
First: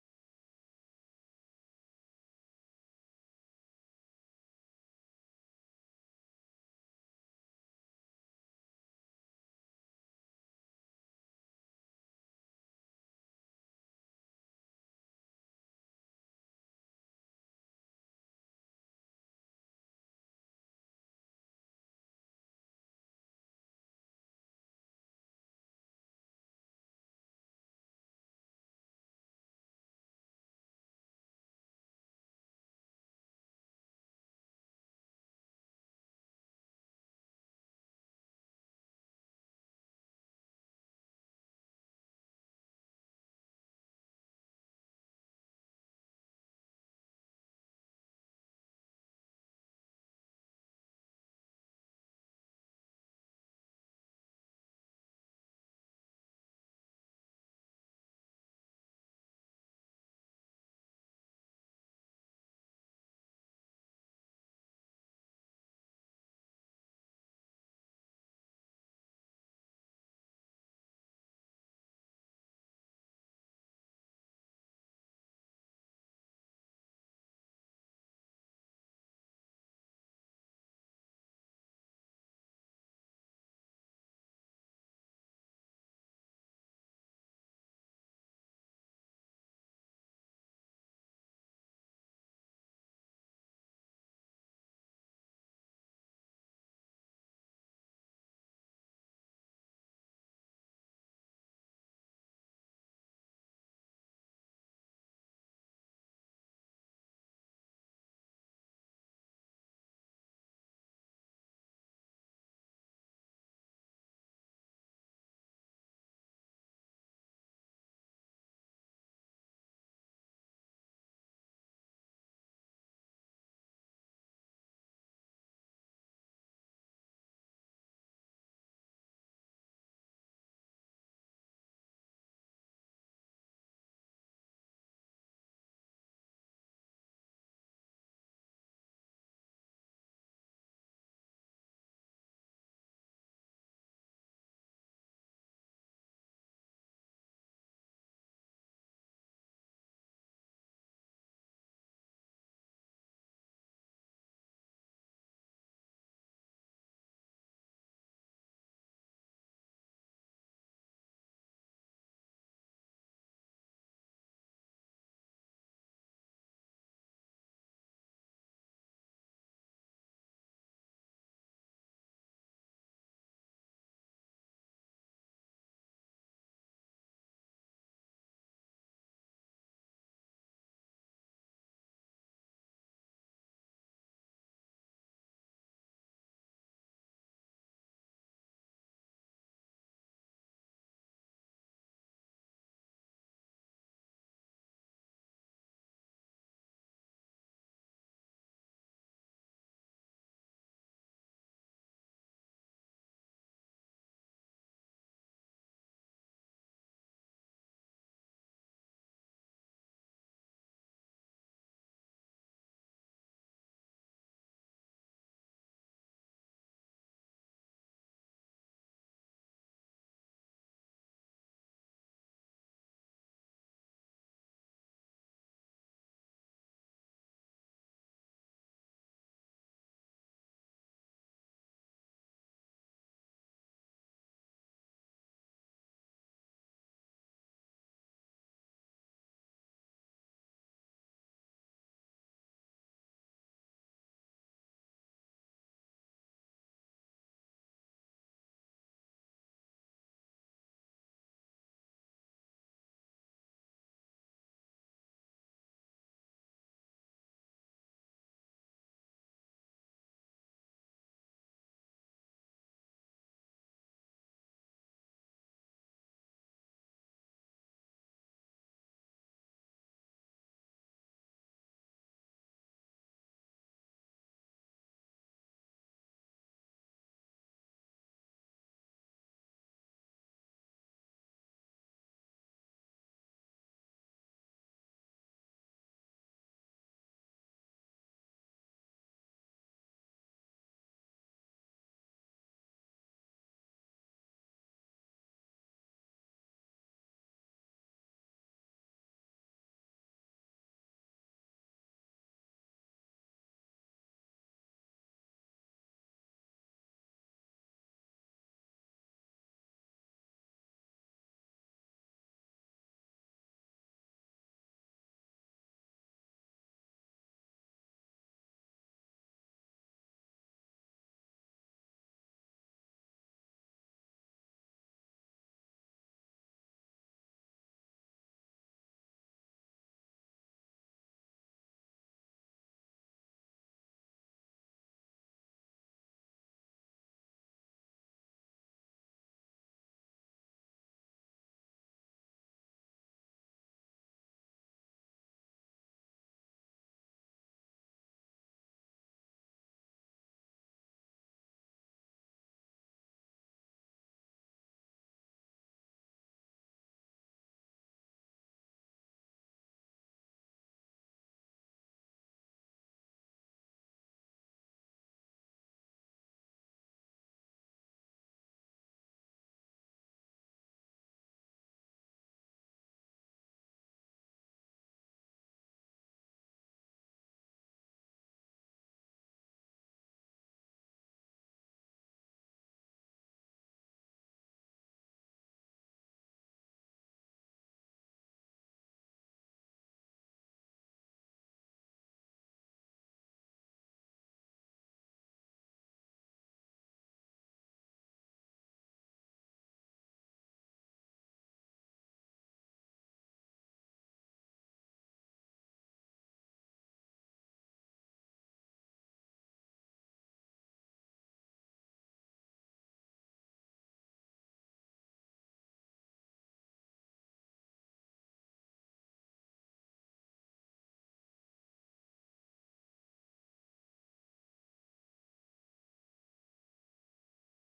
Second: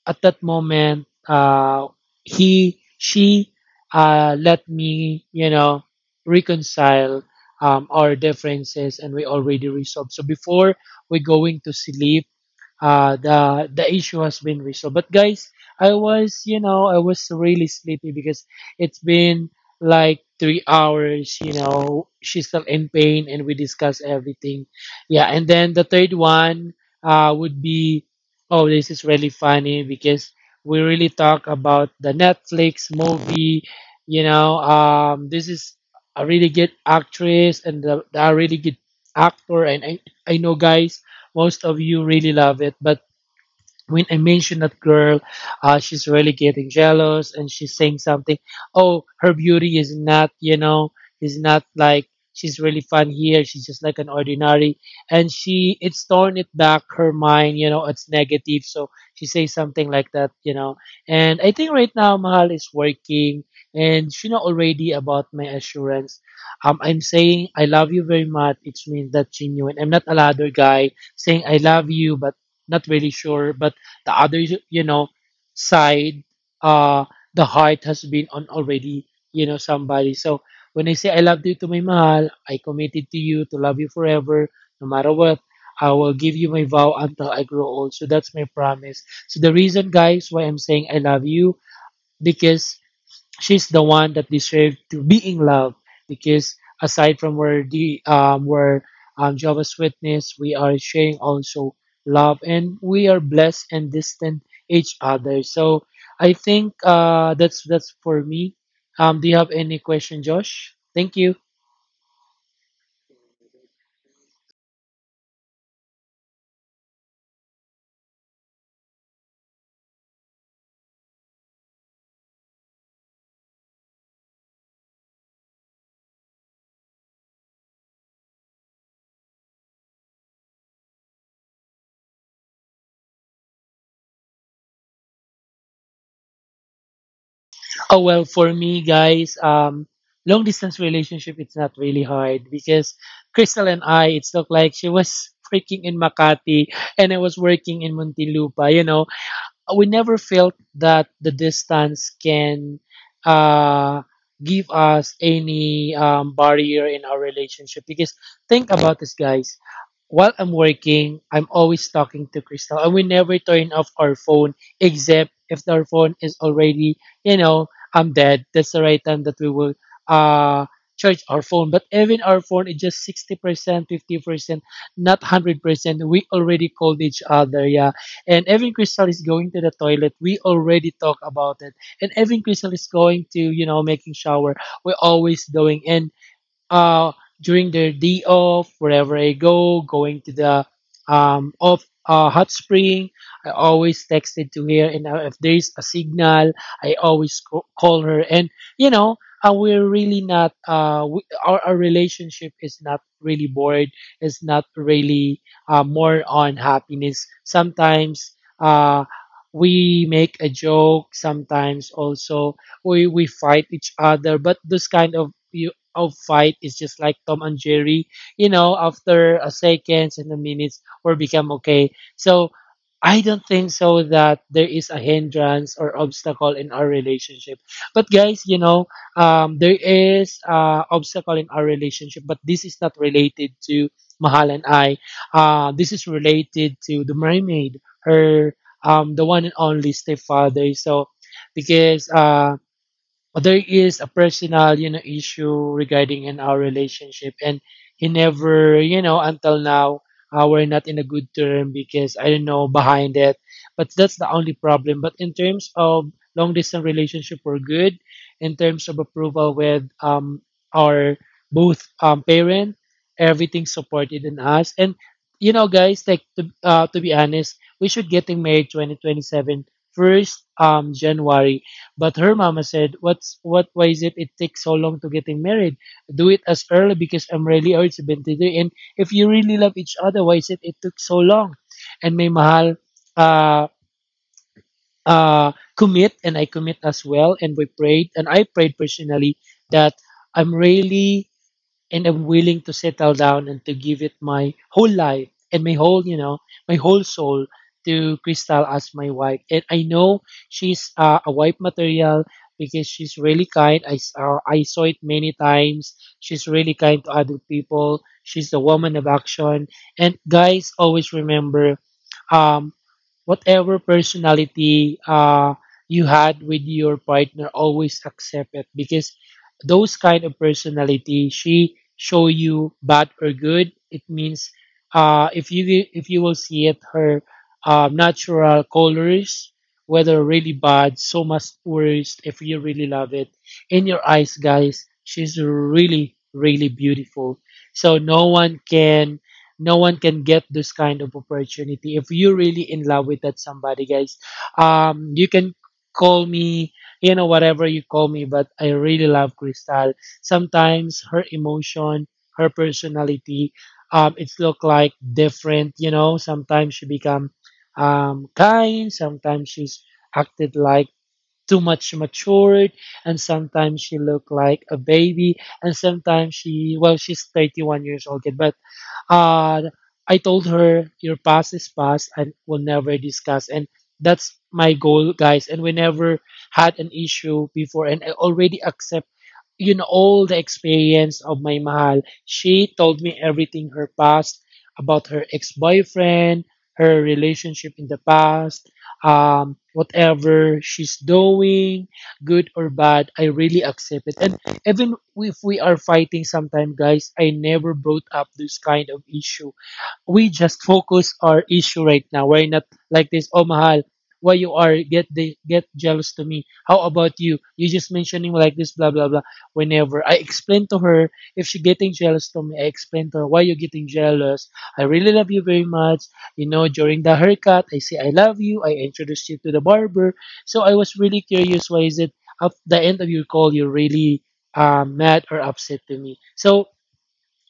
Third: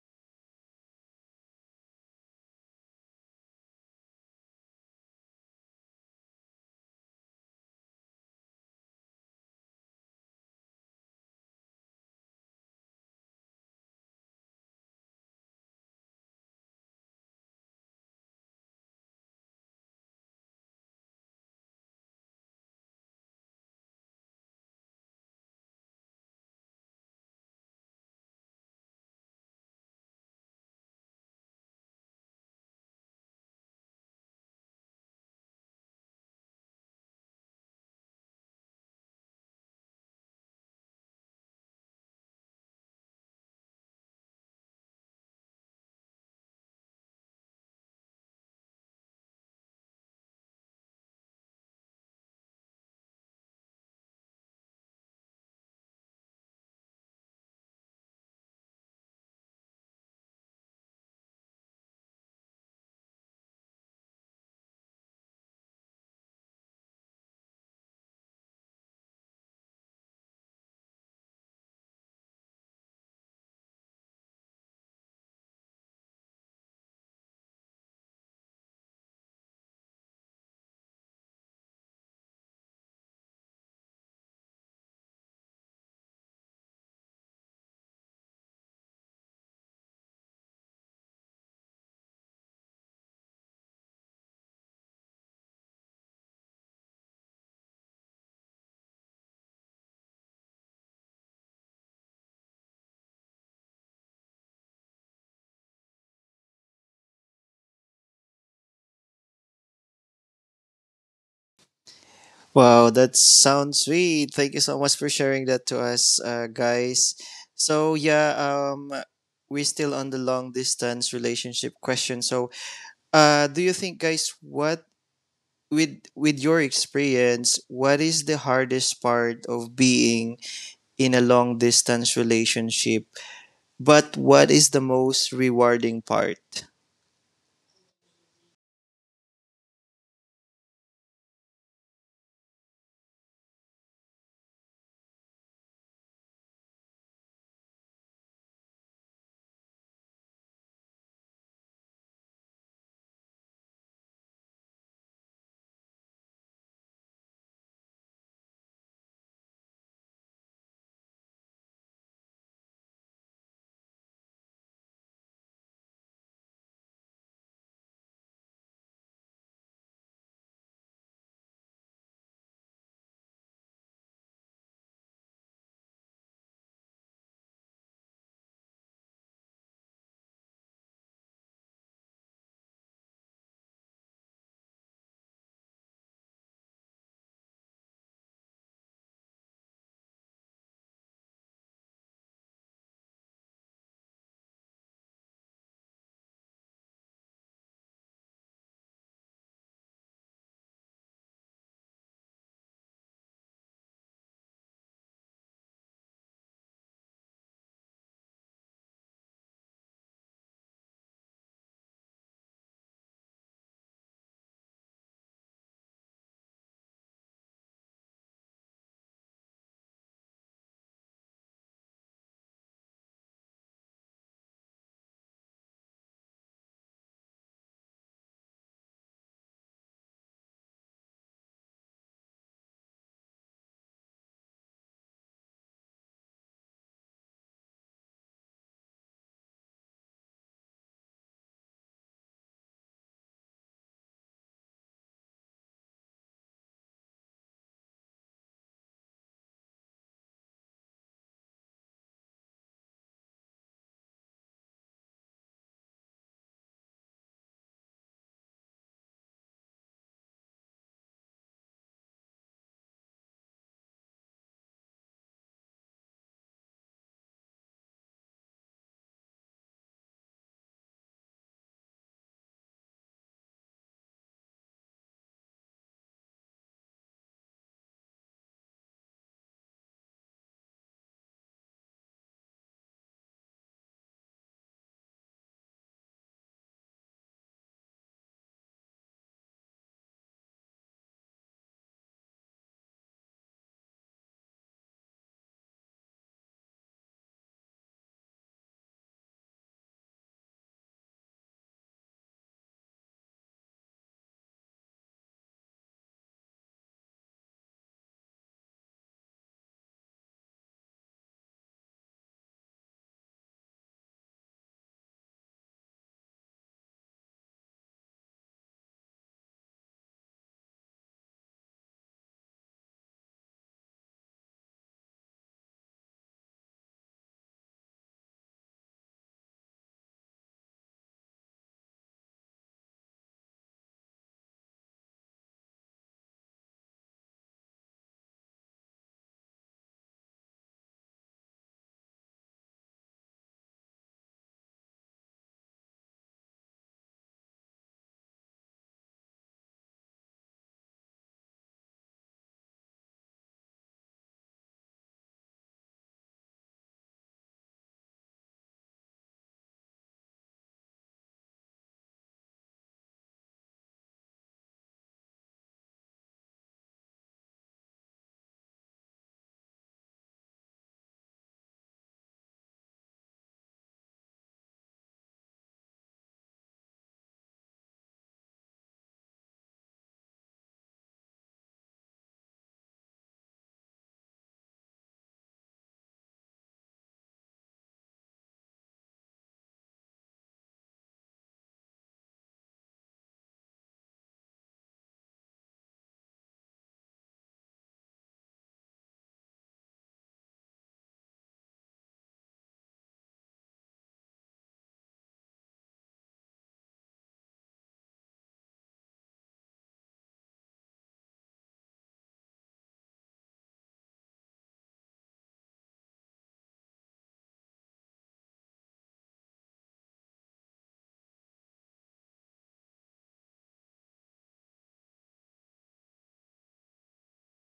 Speaker 2: at that moment, uh, he, she, uh, let me, you know, reconcile um, our differences, and we already resolved. So before we going to sleep, uh, the the issue has been resolved. But guys, I was, you know, I was really sleepy because it's been like three hours. You know, she's still in pain, and we discuss everything. Yeah, and then the third one uh, would be, oh, this is really funny because we really talk about the Netflix movie. You know, um, this is a really good actress and the, the really good actor. And I, I know guys, most of you really love it. But when I mentioned that girl, uh, she's really getting jealous, and she's saying something. Oh, her beauty is not, you know, is not like, she's really fun here. She's just like an ordinary. And she, it's torn it back her mind, you know, it's negative. So she says something like that, you know. And I think right now Mahal is working, and she know already about my assurance. Um, I'm saying I love you very much. It means that genuine. I'm not a ladder guy saying I love you, but not really sure, but the other, you know, side, uh the heart has been on already, you know, somebody. So when I say I love you to my mahal, I committed to you to love you forever, no matter what. I will give you my vow until I grow old, so that's my promise. So the reason, guys, why I'm saying I love you, because she's the one that deserved to be in love, because aside from where the um where um Jehovah's Witness, we are sharing also love, and we are blessed and distant each other. So I think uh that's that's for me. Um do you have any question, Josh? Thank you.
Speaker 3: Wow, that sounds sweet. Thank you so much for sharing that to us, uh, guys. So yeah, um, we're still on the long distance relationship question. So, uh, do you think, guys, what, with with your experience, what is the hardest part of being in a long distance relationship? But what is the most rewarding part?
Speaker 2: Oh well, for me, guys, um long distance relationship it's not really hard, because Crystal and I, it's looked like she was freaking in Makati and I was working in Muntinlupa, you know. Uh, we never felt that the distance can uh, give us any um, barrier in our relationship, because think about this, guys, while I'm working, I'm always talking to Crystal, and we never turn off our phone, except if our phone is already, you know, I'm dead. That's the right time that we will uh charge our phone. But even our phone is just sixty percent, fifty percent, not hundred percent, we already called each other, yeah. And even Crystal is going to the toilet, we already talk about it. And even Crystal is going to, you know, making shower. We're always going in uh, during their day off, wherever I go, going to the um, off uh, hot spring, I always texted to her, and uh, if there's a signal, I always co- call her. And you know, uh, we're really not. Uh, we, our, our relationship is not really bored. It's not really uh, more on happiness. Sometimes. Uh, we make a joke sometimes also. We we fight each other, but those kind of of fight is just like Tom and Jerry. You know, after a seconds and a minutes, we become okay. So I don't think so that there is a hindrance or obstacle in our relationship. But guys, you know, um, there is uh, obstacle in our relationship, but this is not related to Mahal and I. Uh, this is related to the mermaid, her um, the one and only stepfather. So because uh, there is a personal, you know, issue regarding in our relationship, and he never, you know, until now, uh, we're not in a good term because I don't know behind it. But that's the only problem. But in terms of long distance relationship, we're good. In terms of approval with um our both um parent, everything supported in us. And you know, guys, like to, uh, to be honest, we should getting married twenty twenty-seven, first um january. But her mama said, "What's what? Why is it it takes so long to getting married? Do it as early because I'm really urged to three. And if you really love each other, why is it it took so long?" And may mahal uh, uh, commit, and I commit as well. And we prayed, and I prayed personally that I'm really and I'm willing to settle down and to give it my whole life and my whole, you know, my whole soul to Crystal as my wife. And I know she's uh, a wife material because she's really kind. I, s- uh, I saw it many times. She's really kind to other people. She's the woman of action. And guys, always remember, um, whatever personality uh, you had with your partner, always accept it because those kind of personality, she show you bad or good. It means uh, if you if you will see it, her uh, natural colors, whether really bad, so much worse. If you really love it, in your eyes, guys, she's really really beautiful. So no one can no one can get this kind of opportunity if you're really in love with that somebody, guys. Um you can call me, you know, whatever you call me, but I really love Crystal. Sometimes her emotion, her personality, um it's look like different. You know, sometimes she become um kind, sometimes she's acted like too much matured, and sometimes she look like a baby, and sometimes she, well, she's thirty-one years old kid. But uh, I told her your past is past and we'll never discuss. And that's my goal, guys. And we never had an issue before. And I already accept, you know, all the experience of my mahal. She told me everything her past, about her ex-boyfriend, her relationship in the past, um, whatever she's doing, good or bad. I really accept it. And even if we are fighting sometimes, guys, I never brought up this kind of issue. We just focus our issue right now. We're not like this, oh Mahal, why you are get the get jealous to me? How about you? You just mentioning like this, blah blah blah. Whenever I explain to her if she getting jealous to me, I explain to her why you getting jealous. I really love you very much. You know, during the haircut, I say I love you. I introduce you to the barber. So I was really curious. Why is it at the end of your call you're really uh, mad or upset to me? So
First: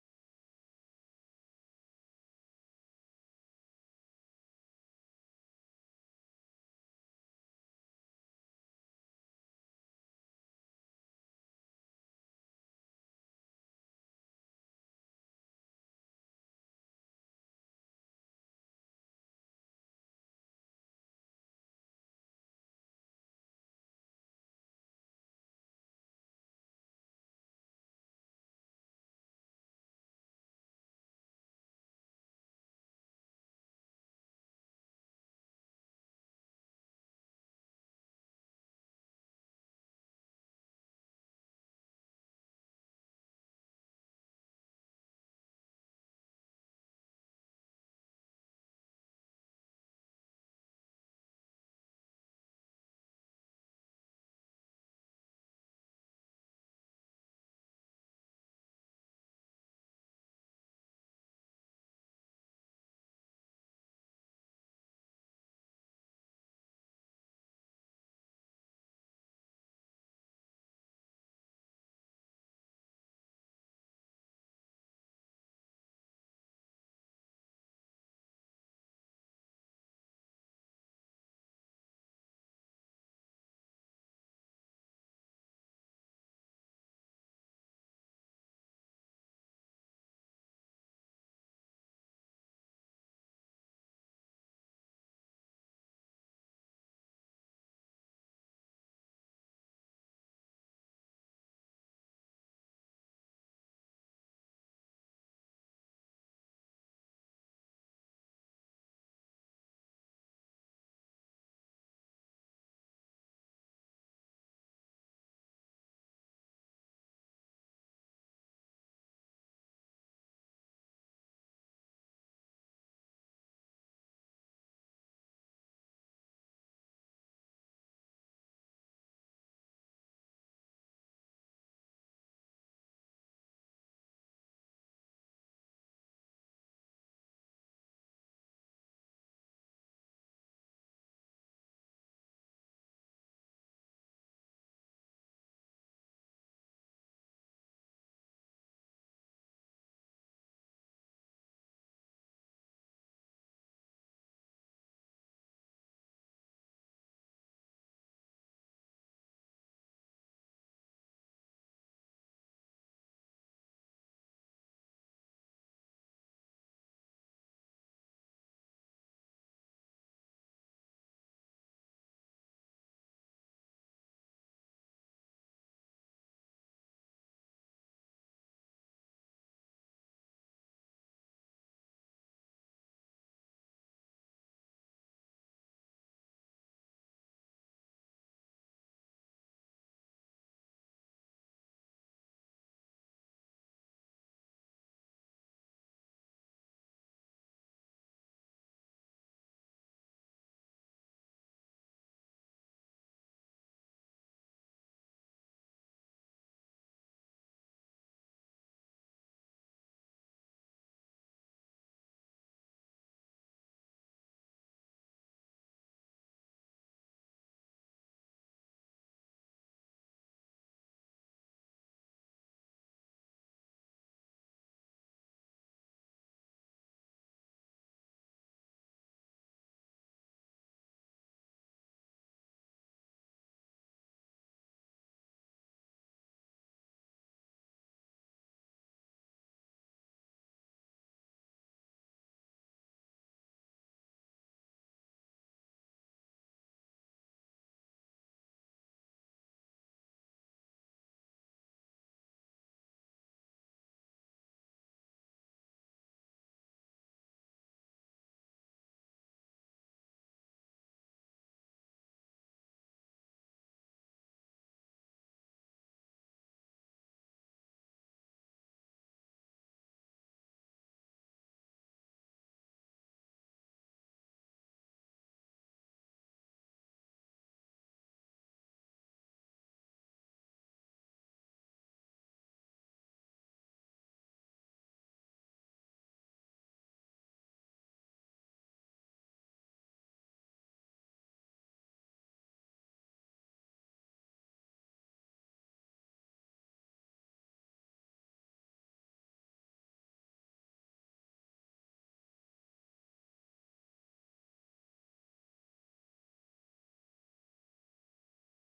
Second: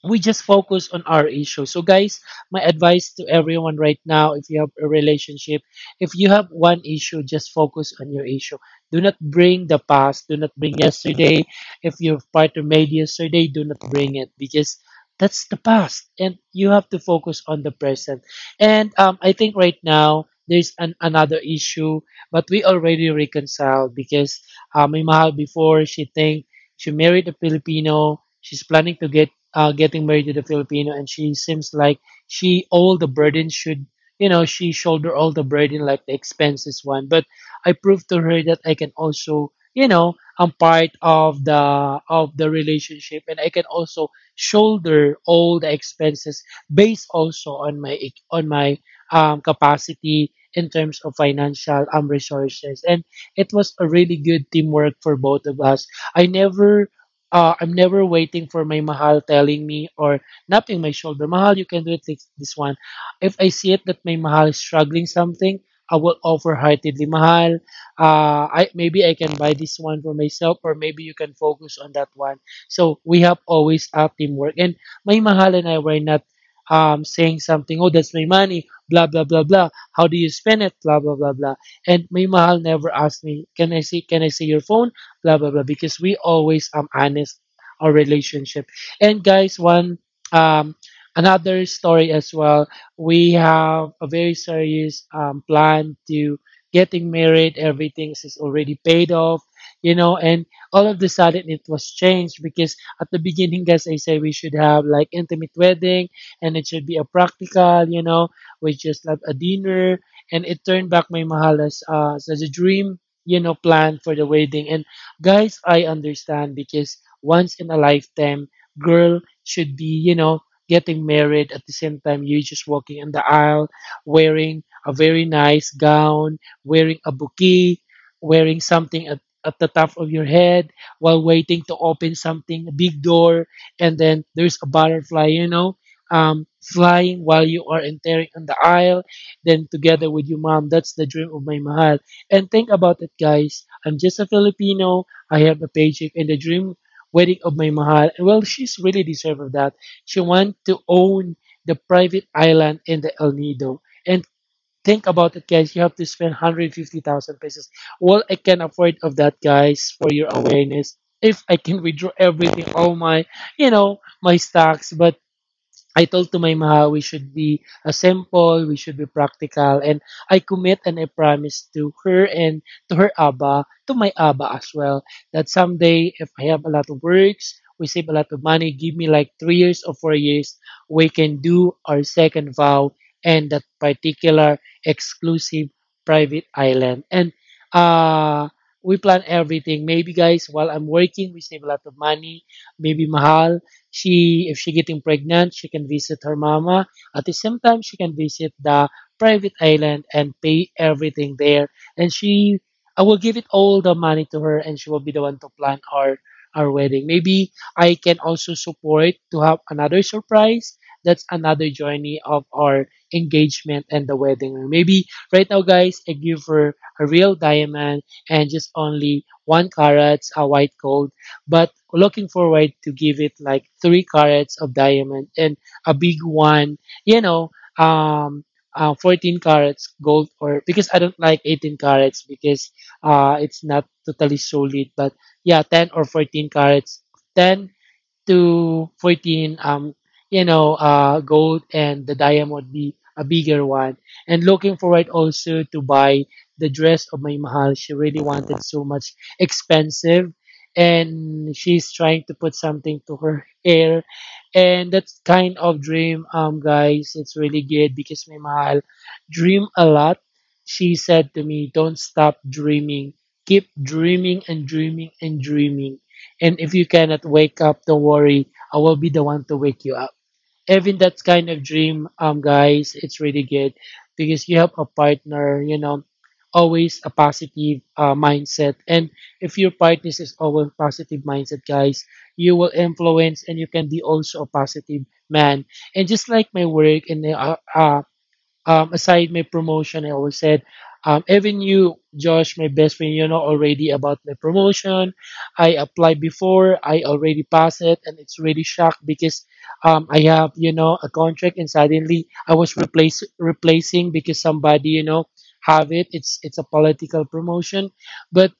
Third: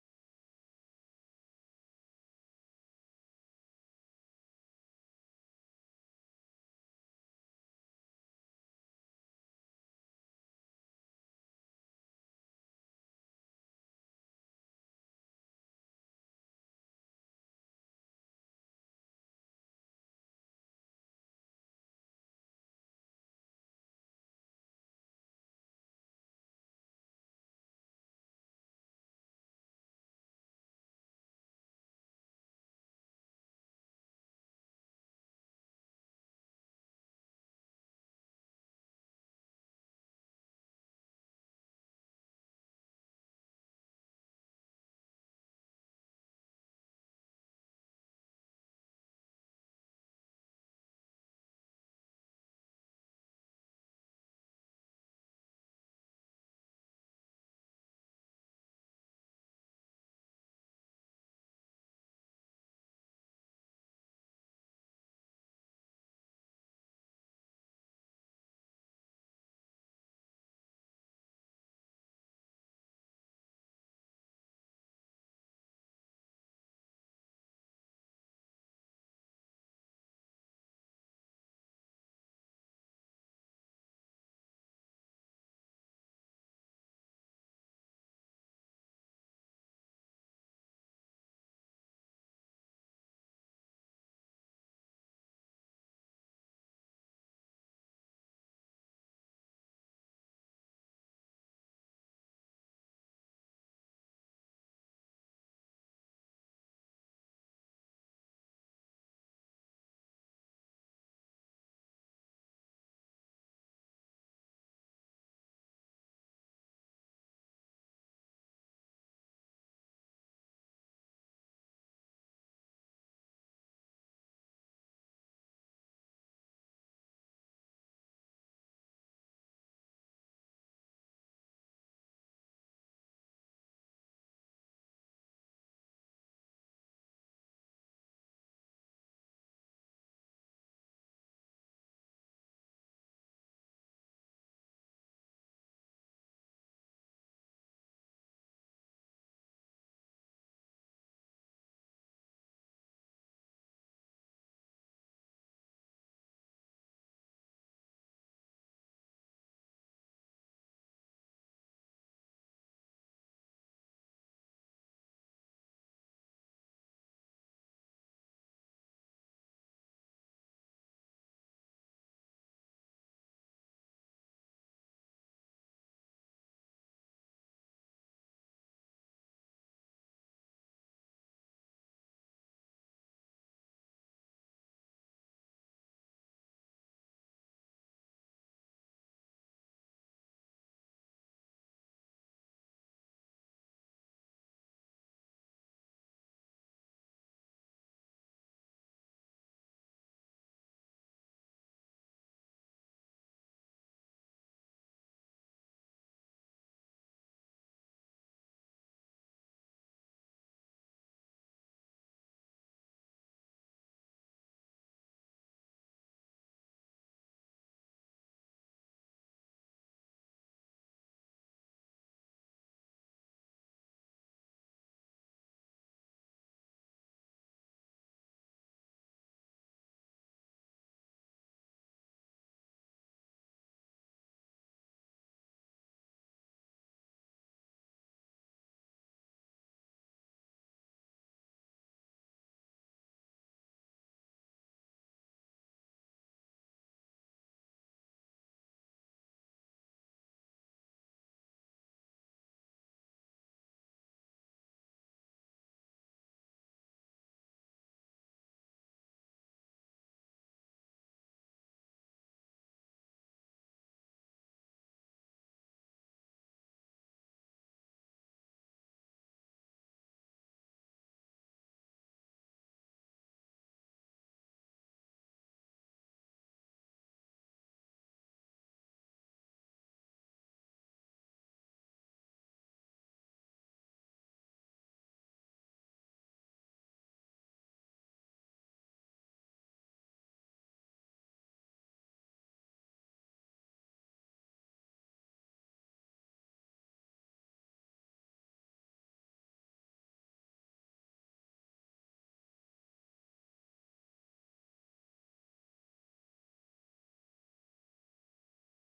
Speaker 2: we just focus on our issue. So, guys, my advice to everyone right now, if you have a relationship, if you have one issue, just focus on your issue. Do not bring the past, do not bring yesterday. If your partner made yesterday, do not bring it because that's the past and you have to focus on the present. And um, I think right now, there's an, another issue, but we already reconciled because um, my mahal before she think she married a Filipino. She's planning to get uh, getting married to the Filipino, and she seems like she all the burden should, you know, she shoulder all the burden like the expenses one. But I proved to her that I can also, you know, I'm part of the of the relationship, and I can also shoulder all the expenses based also on my ec- on my um, capacity in terms of financial um resources, and it was a really good teamwork for both of us. i never uh, I'm never waiting for my mahal telling me or napping my shoulder. Mahal, you can do it like this one. If I see it that my mahal is struggling something, I will offer heartedly, mahal. Uh, I maybe I can buy this one for myself, or maybe you can focus on that one. So we have always a teamwork, and my mahal and I were not um, saying something. Oh, that's my money. Blah blah blah blah. How do you spend it? Blah blah blah blah. And my mahal never asked me, can I see can I see your phone? Blah blah blah because we always um honest our relationship. And guys, one um another story as well. We have a very serious um plan to getting married. Everything is already paid off, you know and all of the sudden it was changed because at the beginning, guys, I say we should have like intimate wedding, and it should be a practical you know We just have a dinner, and it turned back my mahal as, uh, as a dream you know plan for the wedding. And guys, I understand because once in a lifetime, girl should be, you know, getting married at the same time you're just walking in the aisle wearing a very nice gown, wearing a bouquet, wearing something at, at the top of your head while waiting to open something, a big door, and then there's a butterfly, you know, um, flying while you are entering on the aisle, then together with your mom. That's the dream of my mahal. And think about it, guys. I'm just a Filipino. I have a paycheck and the dream wedding of my mahal. And well, she's really deserved of that. She wants to own the private island in the El Nido. And think about it, guys. You have to spend one hundred fifty thousand pesos. Well, I can afford of that, guys, for your awareness. If I can withdraw everything, all my, you know, my stocks, but I told to my maha we should be a simple, we should be practical, and I commit and I promise to her and to her abba, to my abba as well, that someday if I have a lot of works, we save a lot of money, give me like three years or four years, we can do our second vow and that particular exclusive private island. And uh we plan everything. Maybe guys, while I'm working, we save a lot of money. Maybe mahal, she, if she getting pregnant, she can visit her mama. At the same time, she can visit the private island and pay everything there, and she I will give it all the money to her, and she will be the one to plan our our wedding. Maybe I can also support to have another surprise. That's another journey of our engagement and the wedding. Or maybe right now, guys, I give her a real diamond, and just only one carat, a white gold, but looking forward to give it like three carats of diamond and a big one, you know, um, uh, fourteen carats gold, or because I don't like eighteen carats because uh, it's not totally solid, but yeah, ten or fourteen carats, ten to fourteen um you know uh gold, and the diamond be a bigger one, and looking forward also to buy the dress of my mahal she really wanted so much expensive. And she's trying to put something to her hair, and that's kind of dream, um guys, it's really good because my mahal dream a lot. She said to me, don't stop dreaming, keep dreaming and dreaming and dreaming. And if you cannot wake up, don't worry. I will be the one to wake you up. Having that kind of dream, um, guys, it's really good because you have a partner, you know, always a positive uh, mindset. And if your partner is always positive mindset, guys, you will influence and you can be also a positive man. And just like my work and uh, uh, um, aside my promotion, I always said, um, even you, Josh, my best friend, you know already about my promotion. I applied before, I already passed it, and it's really shocked because um, I have, you know, a contract, and suddenly I was replace replacing because somebody, you know, have it. It's it's a political promotion, but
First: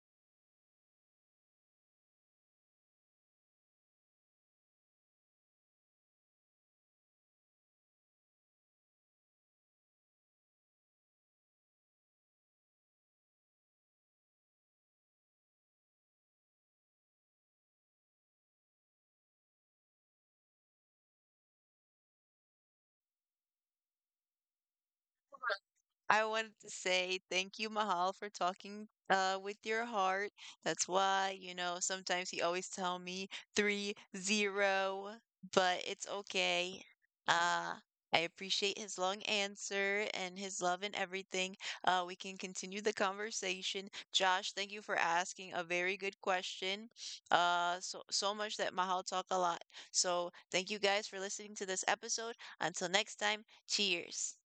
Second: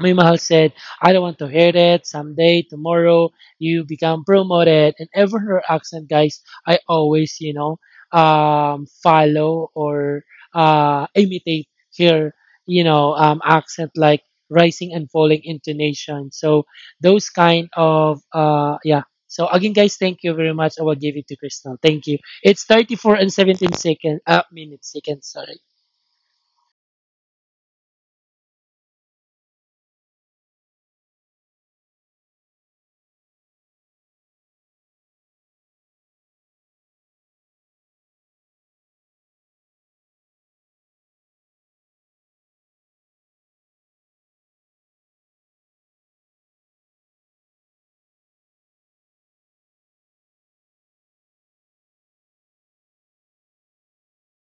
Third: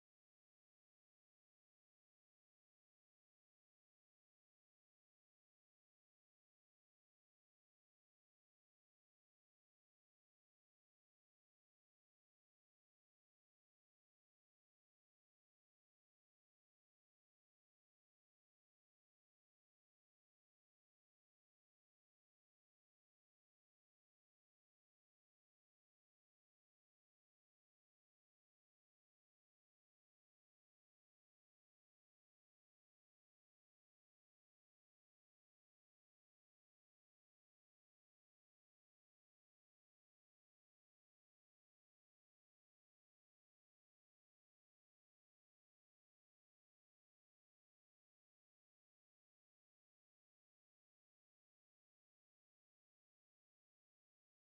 Speaker 2: Mi Mahal said, I don't want to hear it. Someday, tomorrow, you become promoted. And ever her accent, guys, I always, you know, um, follow or uh, imitate her, you know, um, accent like rising and falling intonation. So those kind of, uh, yeah. So again, guys, thank you very much. I will give it to Crystal. Thank you. It's thirty-four and seventeen seconds, uh, minutes, seconds, sorry.
Speaker 1: I wanted to say thank you, Mahal, for talking uh, with your heart. That's why, you know, sometimes he always tell me three zero, but it's okay. Uh, I appreciate his long answer and his love and everything. Uh, we can continue the conversation. Josh, thank you for asking a very good question. Uh, so so much that Mahal talk a lot. So thank you guys for listening to this episode. Until next time, cheers.